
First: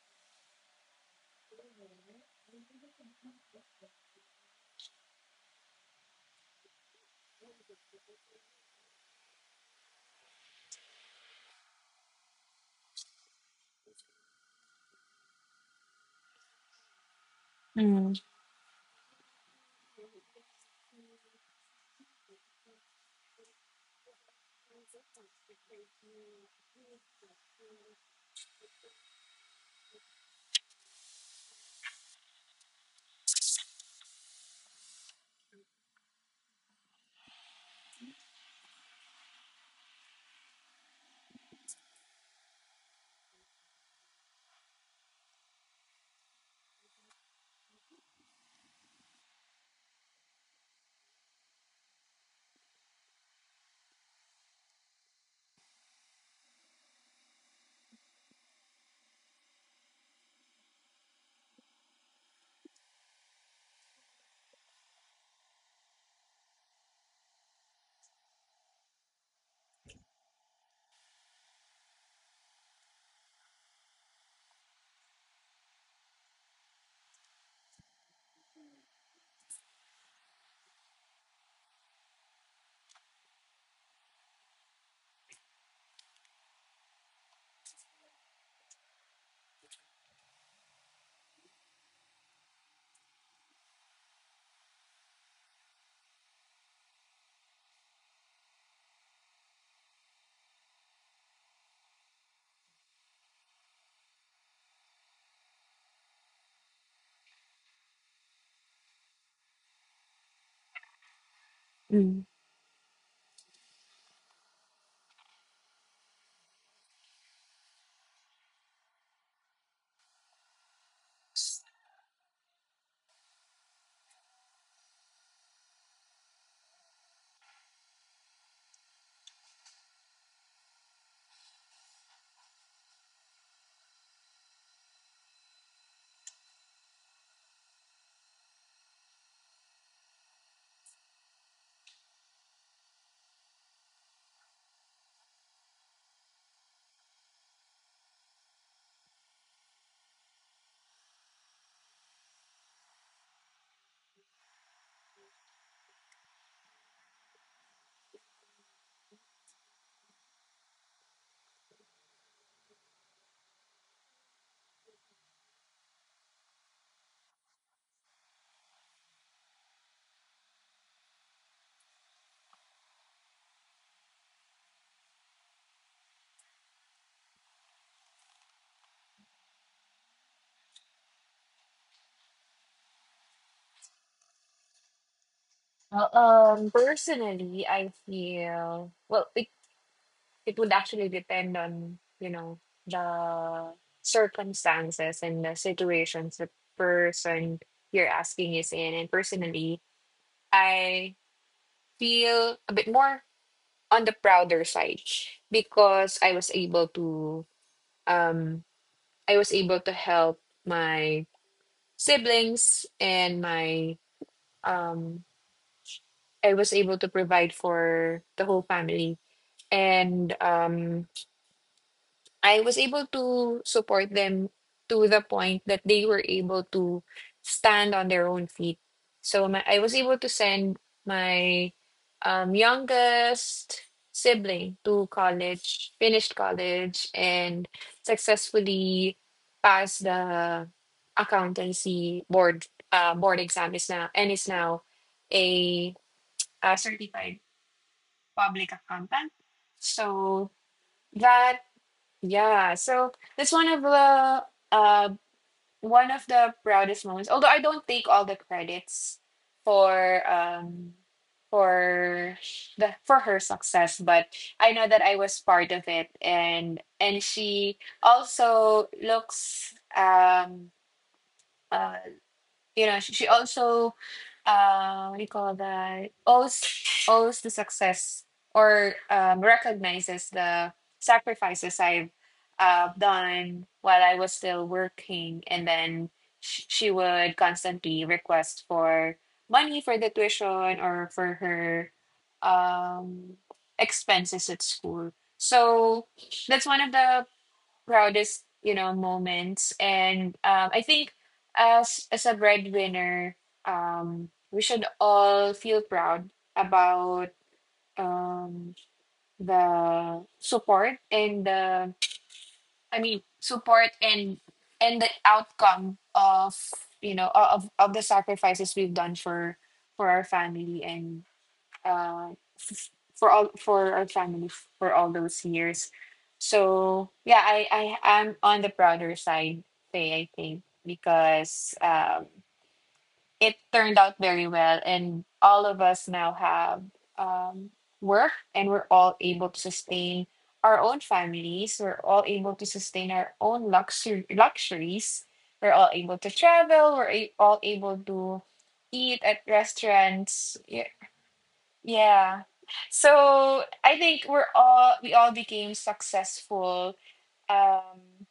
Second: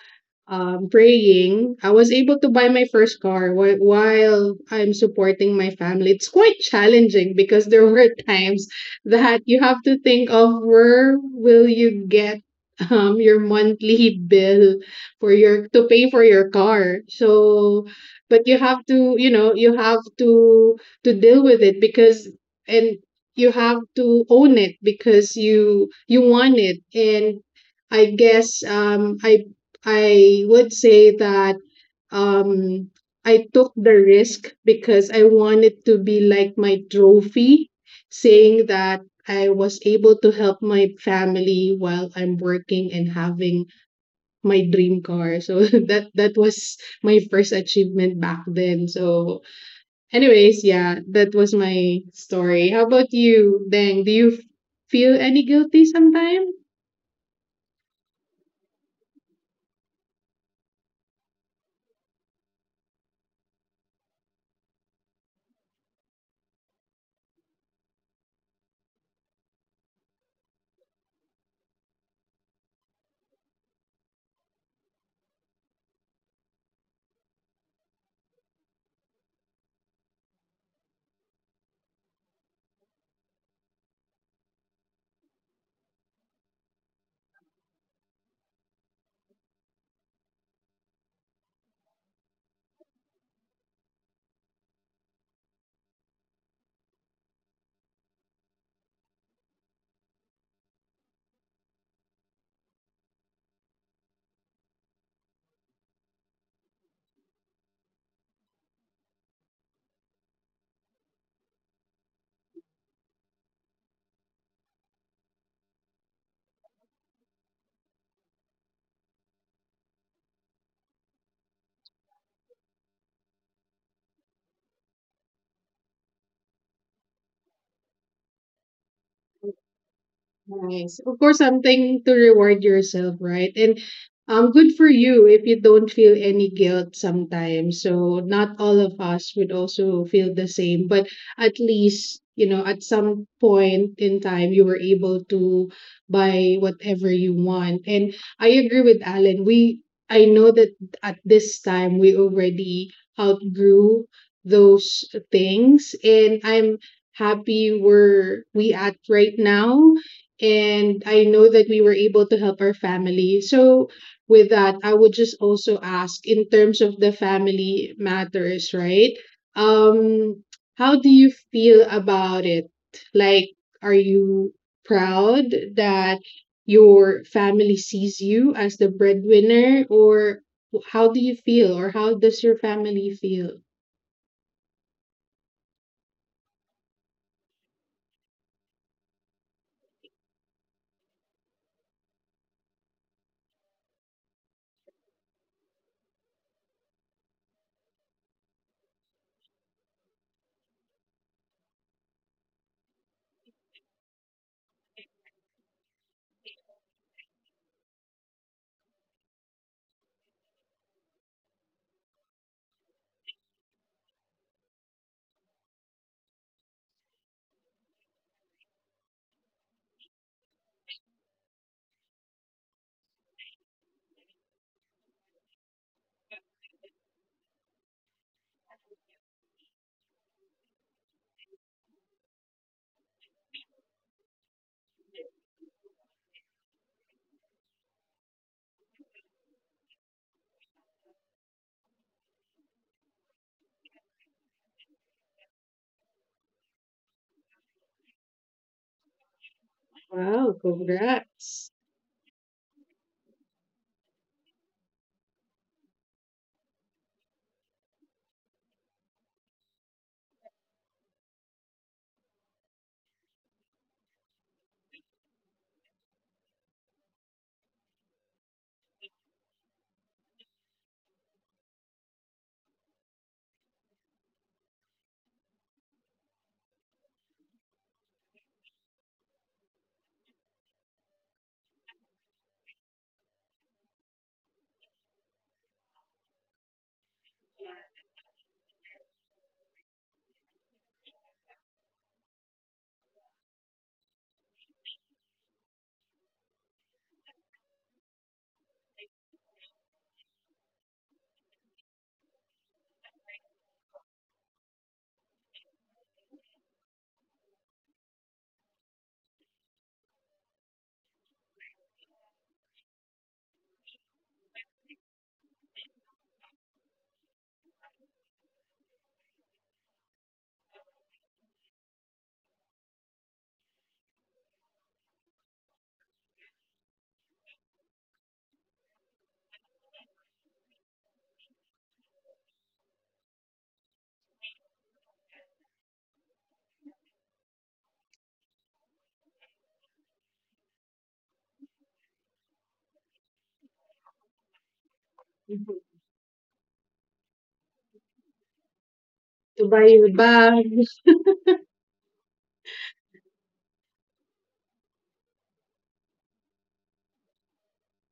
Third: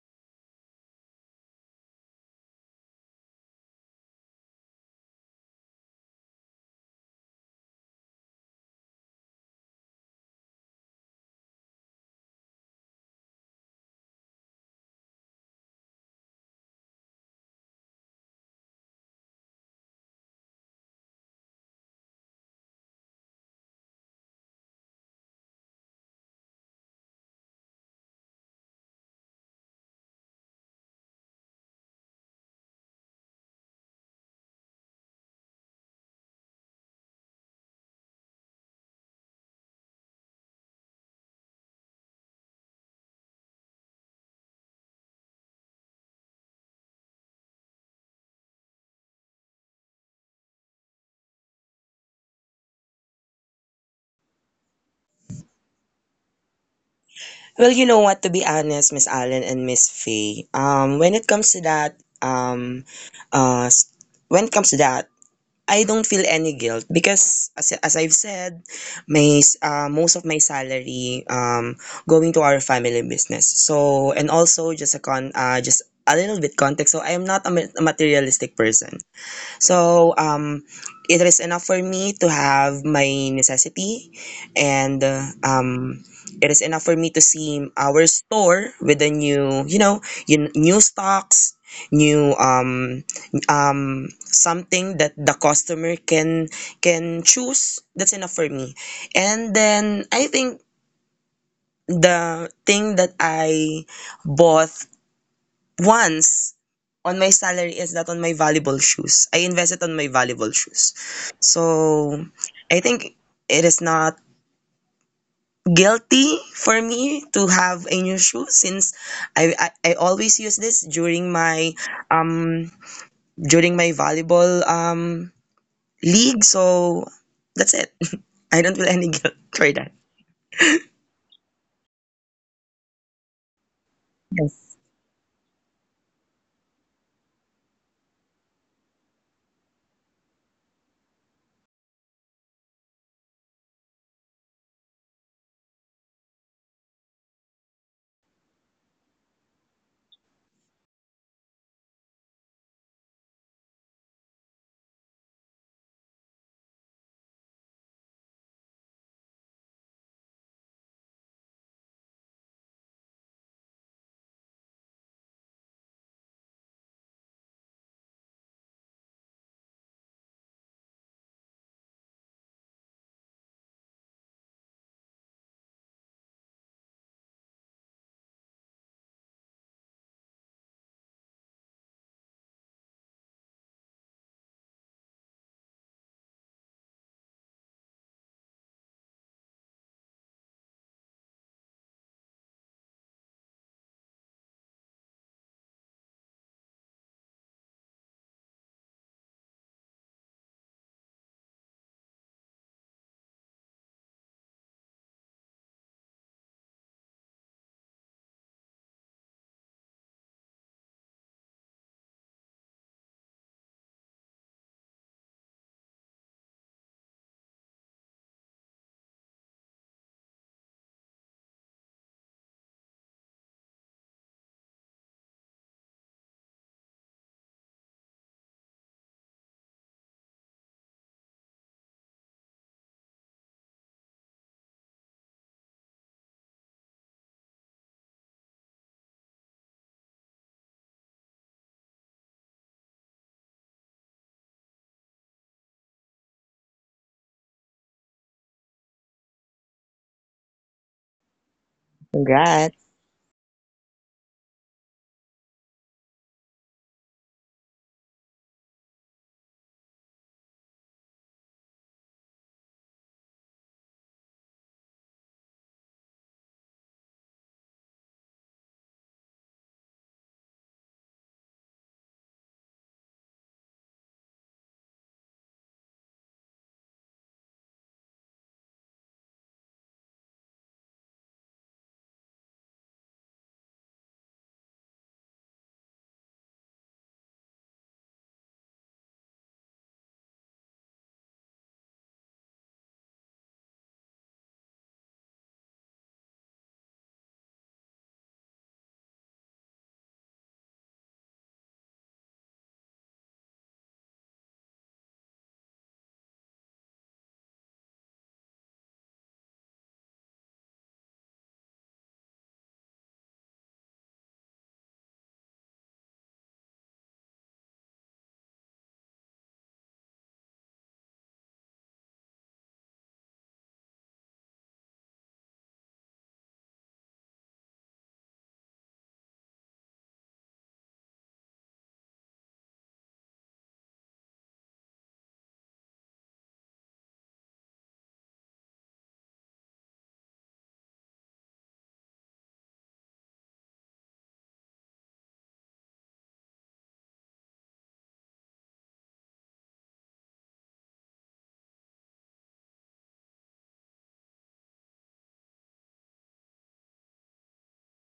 [SPEAKER 1] um, praying, I was able to buy my first car while, while I'm supporting my family. It's quite challenging because there were times that you have to think of where will you get um, your monthly bill for your to pay for your car. So,
[SPEAKER 2] Mm,
[SPEAKER 1] but you have to, you know, you have to to deal with it because and you have to own it because you you want it. And I guess um, I I would say that um, I took the risk because I wanted to be like my trophy, saying that I was able to help my family while I'm working and having my dream car. So that that was my first achievement back then. So anyways, yeah, that was my story. How about you, Deng? Do you f- feel any guilty sometime?
[SPEAKER 3] Well, you know what, to be honest, Miss Allen and Miss Faye, um when it comes to that, um uh s- when it comes to that, I don't feel any guilt because, as, as I've said, my s- uh, most of my salary um going to our family business. So and also, just a con uh, just a little bit context. So I am not a ma- a materialistic person. So um, it is enough for me to have my necessity, and uh, um, it is enough for me to see our store with the new, you know, y- new stocks, new um, um, something that the customer can can choose. That's enough for me. And then I think the thing that I bought once on my salary is not on my valuable shoes. I invest it on my valuable shoes.
[SPEAKER 2] mm.
[SPEAKER 3] So I think it is not guilty for me to have a new shoe since I, I, I always use this during my um during my volleyball um league. So that's it. I don't feel any guilt for that.
[SPEAKER 1] Nice. Of course, something to reward yourself, right? And um, good for
[SPEAKER 3] Yes,
[SPEAKER 1] you if you don't feel any guilt sometimes. So not all of us would also feel the same, but at least, you know, at some point in time, you were able to buy whatever you want. And I agree with Alan. We, I know that at this time, we already outgrew those things, and I'm happy where we at right now, and I know that we were able to help our family. So, with that, I would just also ask in terms of the family matters, right? Um, how do you feel about it? Like, are you proud that your family sees you as the breadwinner, or how do you feel, or how does your family feel?
[SPEAKER 2] Well, um, personally, I feel well. It it would actually depend on, you know, the circumstances and the situations the person you're asking is in, and personally, I feel a bit more on the prouder side because I was able to um i was able to help my siblings and my um I was able to provide for the whole family, and um I was able to support them to the point that they were able to stand on their own feet. So my, I was able to send my um, youngest sibling to college, finished college, and successfully passed the accountancy board uh, board exam, is now and is now a, a certified public accountant. So
[SPEAKER 1] Wow,
[SPEAKER 2] that
[SPEAKER 1] congrats.
[SPEAKER 2] yeah,
[SPEAKER 3] congrats.
[SPEAKER 2] so that's one of the uh one of the proudest moments. Although I don't take all the credits for um for the for her success, but I know that I was part of it, and and she also looks um uh you know, she, she also uh what do you call that, owes owes the success or, um, recognizes the sacrifices I've uh, done while I was still working, and then sh- she would constantly request for money for the tuition or for her um expenses at school. So that's one of the proudest, you know, moments, and um, I think as as a breadwinner, um we should all feel proud about um the support and the I mean support and and the outcome of, you know, o- of of the sacrifices we've done for for our family, and uh, f- for all for our family f- for all those years. So yeah, I I am on the prouder side, Faye, I think, because um, it turned out very well, and all of us now have um, work, and we're all able to sustain our own families. We're all able to sustain our own luxury luxuries. We're all
[SPEAKER 1] Mhm.
[SPEAKER 2] able to travel. We're a- all able to eat at
[SPEAKER 1] To buy your a
[SPEAKER 2] restaurants.
[SPEAKER 1] bag.
[SPEAKER 2] Yeah, yeah. So I think we're all we all became successful. Um,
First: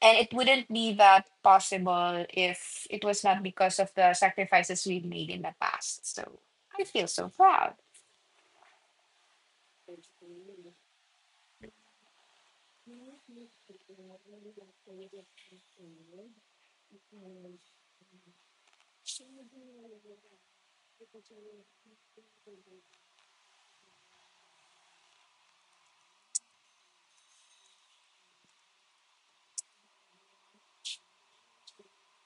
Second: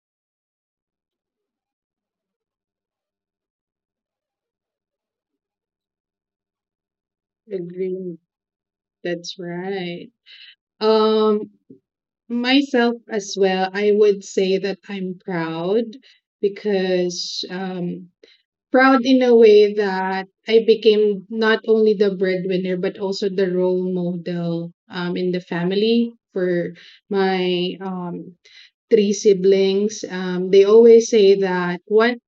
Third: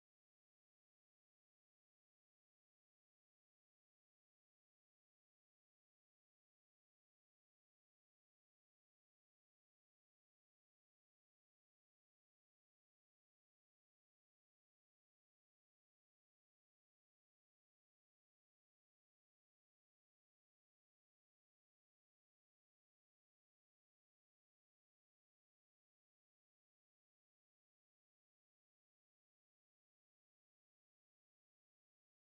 [SPEAKER 2] and it wouldn't be that possible if it was not because of the sacrifices we've made in the past. So I feel so proud.
[SPEAKER 1] Agree. That's right. Um, myself as well, I would say that I'm proud because um proud in a way that I became not only the breadwinner but also the role model um in the family for my um three siblings. Um, they always say that one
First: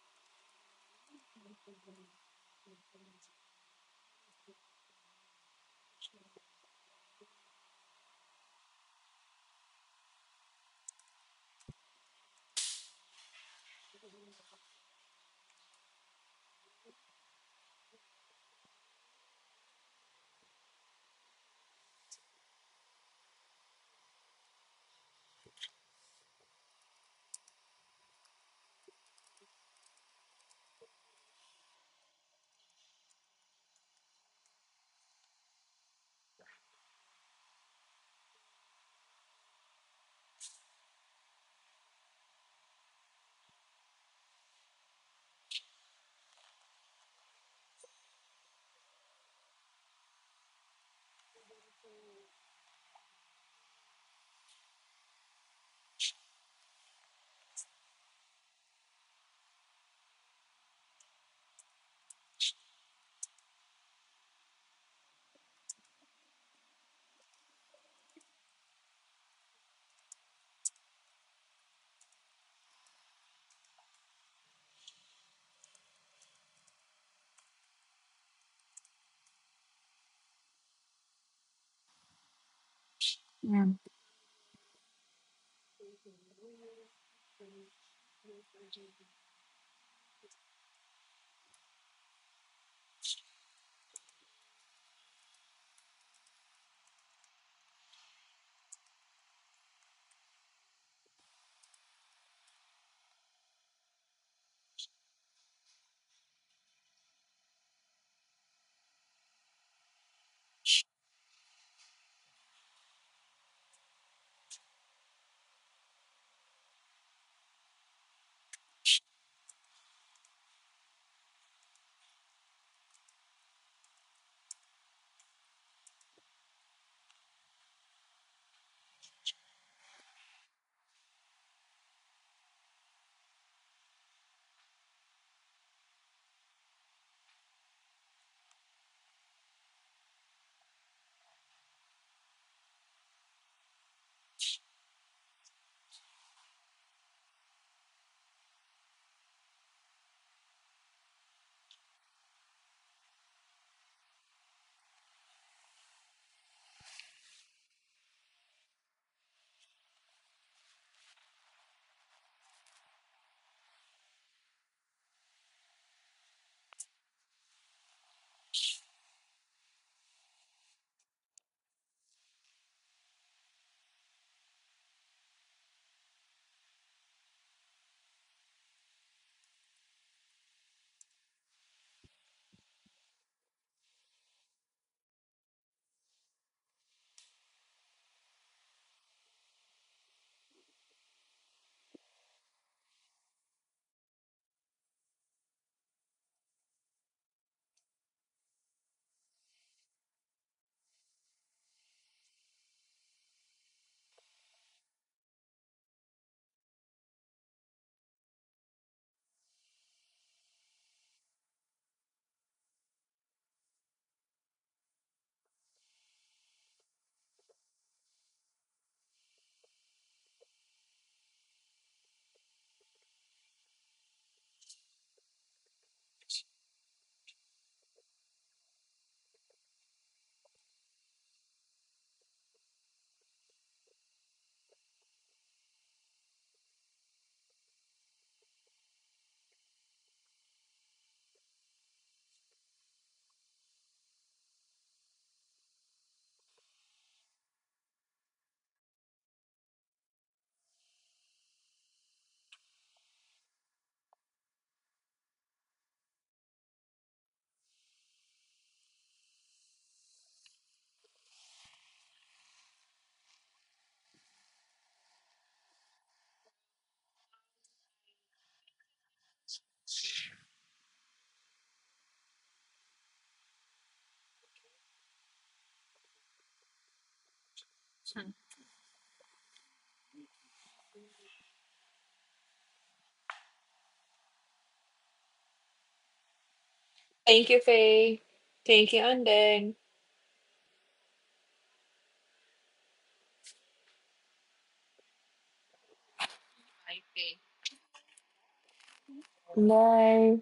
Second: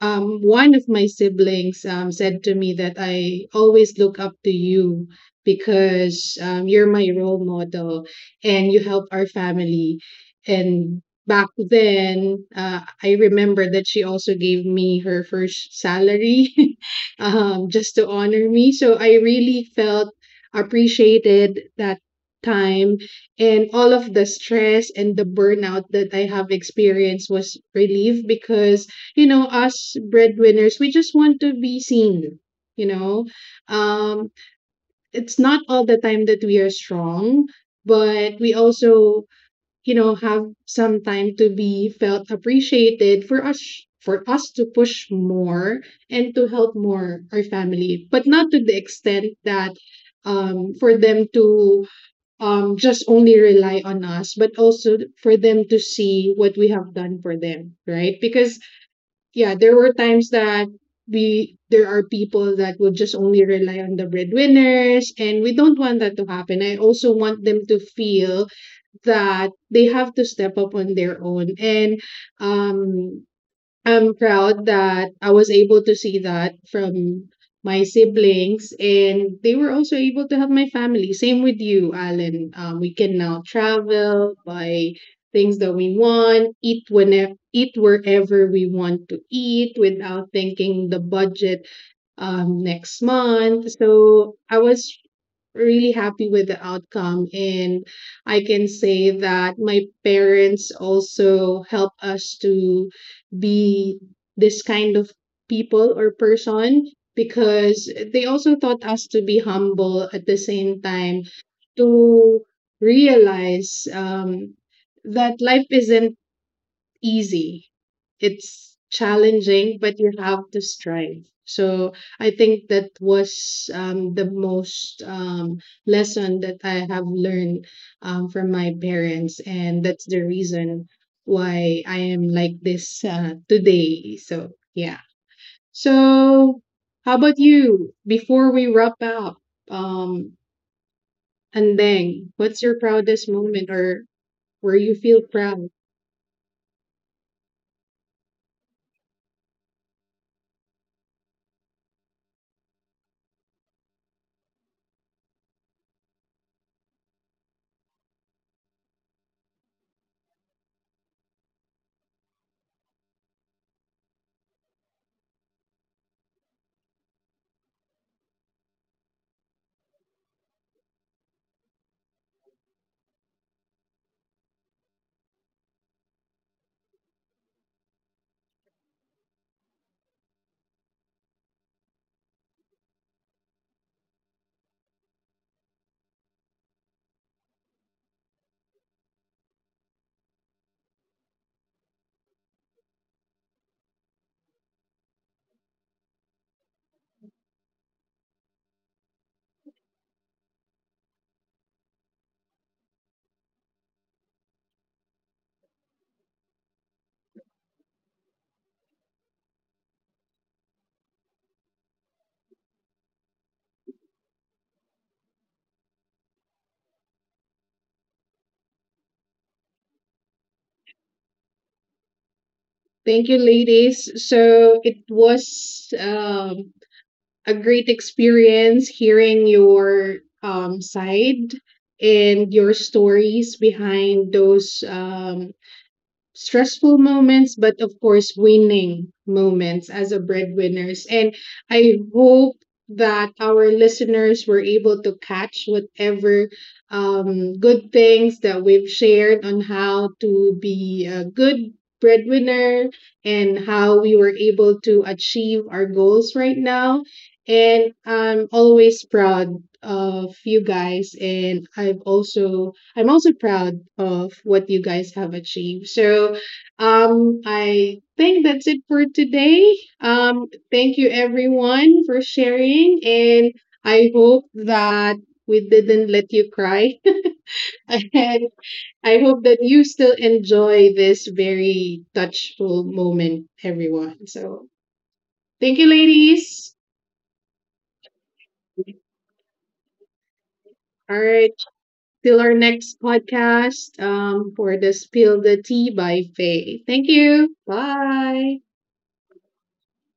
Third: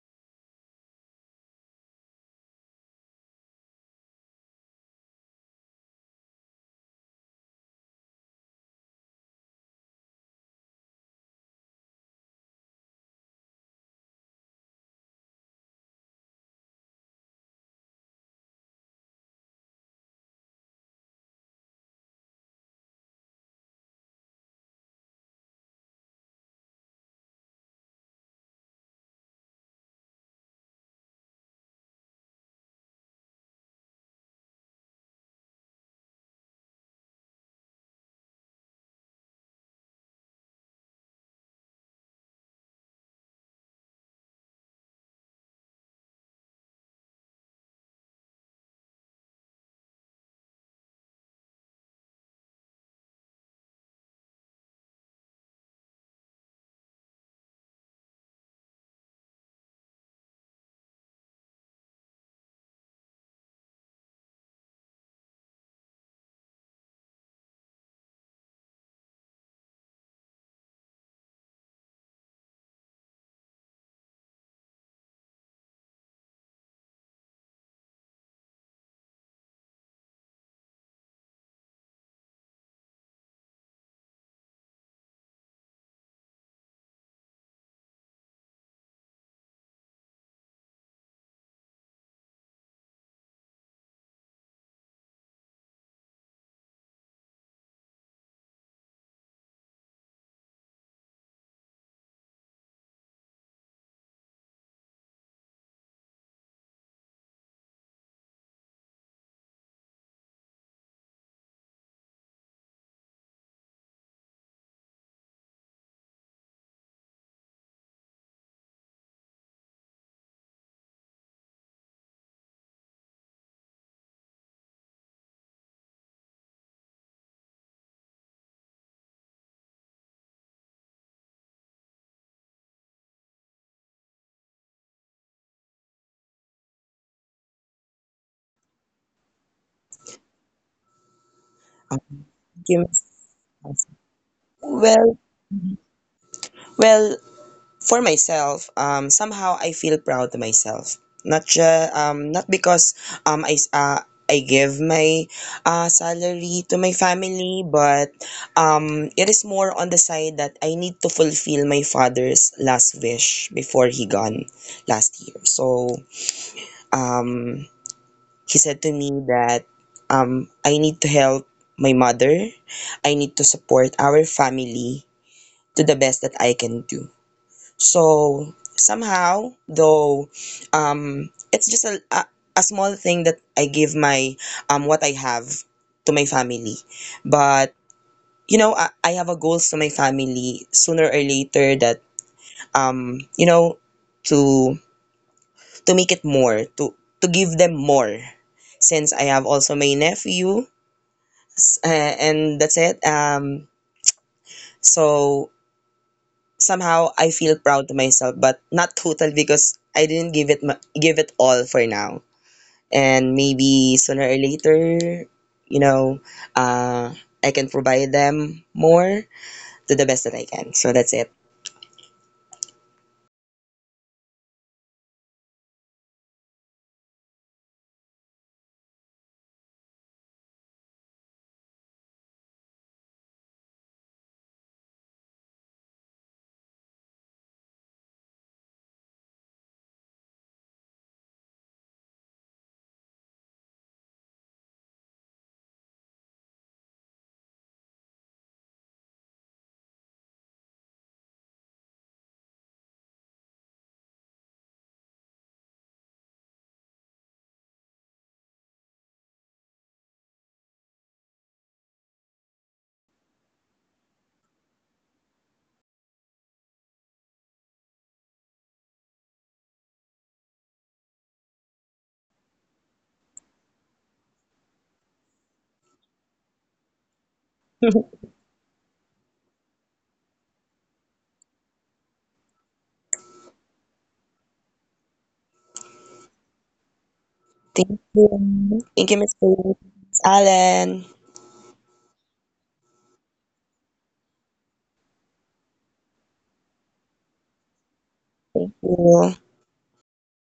[SPEAKER 1] um, one of my siblings um, said to me that I always look up to you because um, you're my role model and you help our family. And back then, uh, I remember that she also gave me her first salary um, just to honor me. So I really felt appreciated that time, and all of the stress and the burnout that I have experienced was relieved because you know, us breadwinners, we just want to be seen, you know. Um, it's not all the time that we are strong, but we also, you know, have some time to be felt appreciated for us for us to push more and to help more our family, but not to the extent that um, for them to um, just only rely on us, but also for them to see what we have done for them, right? Because yeah, there were times that we there are people that will just only rely on the breadwinners, and we don't want that to happen. I also want them to feel that they have to step up on their own, and um I'm proud that I was able to see that from my siblings, and they were also able to help my family. Same with you, Alan. Um, we can now
[SPEAKER 2] Yeah.
[SPEAKER 1] travel, buy things that we want, eat whenever, eat wherever we want to eat without thinking the budget um, next month. So I was really happy with the outcome, and I can say that my parents also help us to be this kind of people or person, because they also taught us to be humble, at the same time to realize um, that life isn't easy. It's challenging, but you have to strive. So I think that was um, the most um, lesson that I have learned um, from my parents, and that's the reason why I am like this uh, today. So yeah. So how about you? Before we wrap up, um, and then what's
[SPEAKER 3] Thank
[SPEAKER 1] your
[SPEAKER 3] you, Miss
[SPEAKER 1] proudest moment,
[SPEAKER 3] Ross.
[SPEAKER 1] or where you
[SPEAKER 3] Well
[SPEAKER 1] feel proud?
[SPEAKER 3] well for myself, um, somehow I feel proud to myself. Not just, um, not because um, I, s- uh, I give my uh, salary to my family, but um, it is more on the side that I need to fulfill my father's last wish before he gone last year. So um, he said to me that um, I need to help my mother. I need to support our family to the best that I can do. So somehow, though, um, it's just a, a, a small thing that I give my um what I have to my family, but you know, I, I have a goals to my family sooner or later that um you know, to to make it more, to to give them more, since I have also my nephew, s- uh, and that's it. Um so somehow I feel proud to myself, but not total because I didn't give it ma- give it all for now. And maybe sooner or later, you know, uh, I can provide them more to the best that I can. So that's it.
[SPEAKER 1] Thank you, ladies. So it was um, a great experience hearing your um, side and your stories behind those um, stressful moments, but of course, winning moments as a breadwinners. And I hope that our listeners were able to catch whatever um, good things that we've shared on how to be a good breadwinner and how we were able to achieve our goals right now. And I'm always proud of you guys. And I've also I'm also proud of what you guys have achieved. So, um, I think that's it for today. Um, thank you everyone for sharing, and I hope that we didn't let you cry. And I hope that you still enjoy this very touchful moment, everyone. So, thank you, ladies.
[SPEAKER 2] Thank you,
[SPEAKER 3] Thank
[SPEAKER 2] Faye.
[SPEAKER 3] you.
[SPEAKER 2] Thank you,
[SPEAKER 3] Thank you, Miss
[SPEAKER 2] Andeng.
[SPEAKER 3] Grace. Alan.
[SPEAKER 1] All right, till our next podcast um, for the Spill the Tea by Faye. Thank you.
[SPEAKER 3] Thank
[SPEAKER 1] Bye.
[SPEAKER 3] you.
[SPEAKER 2] Bye.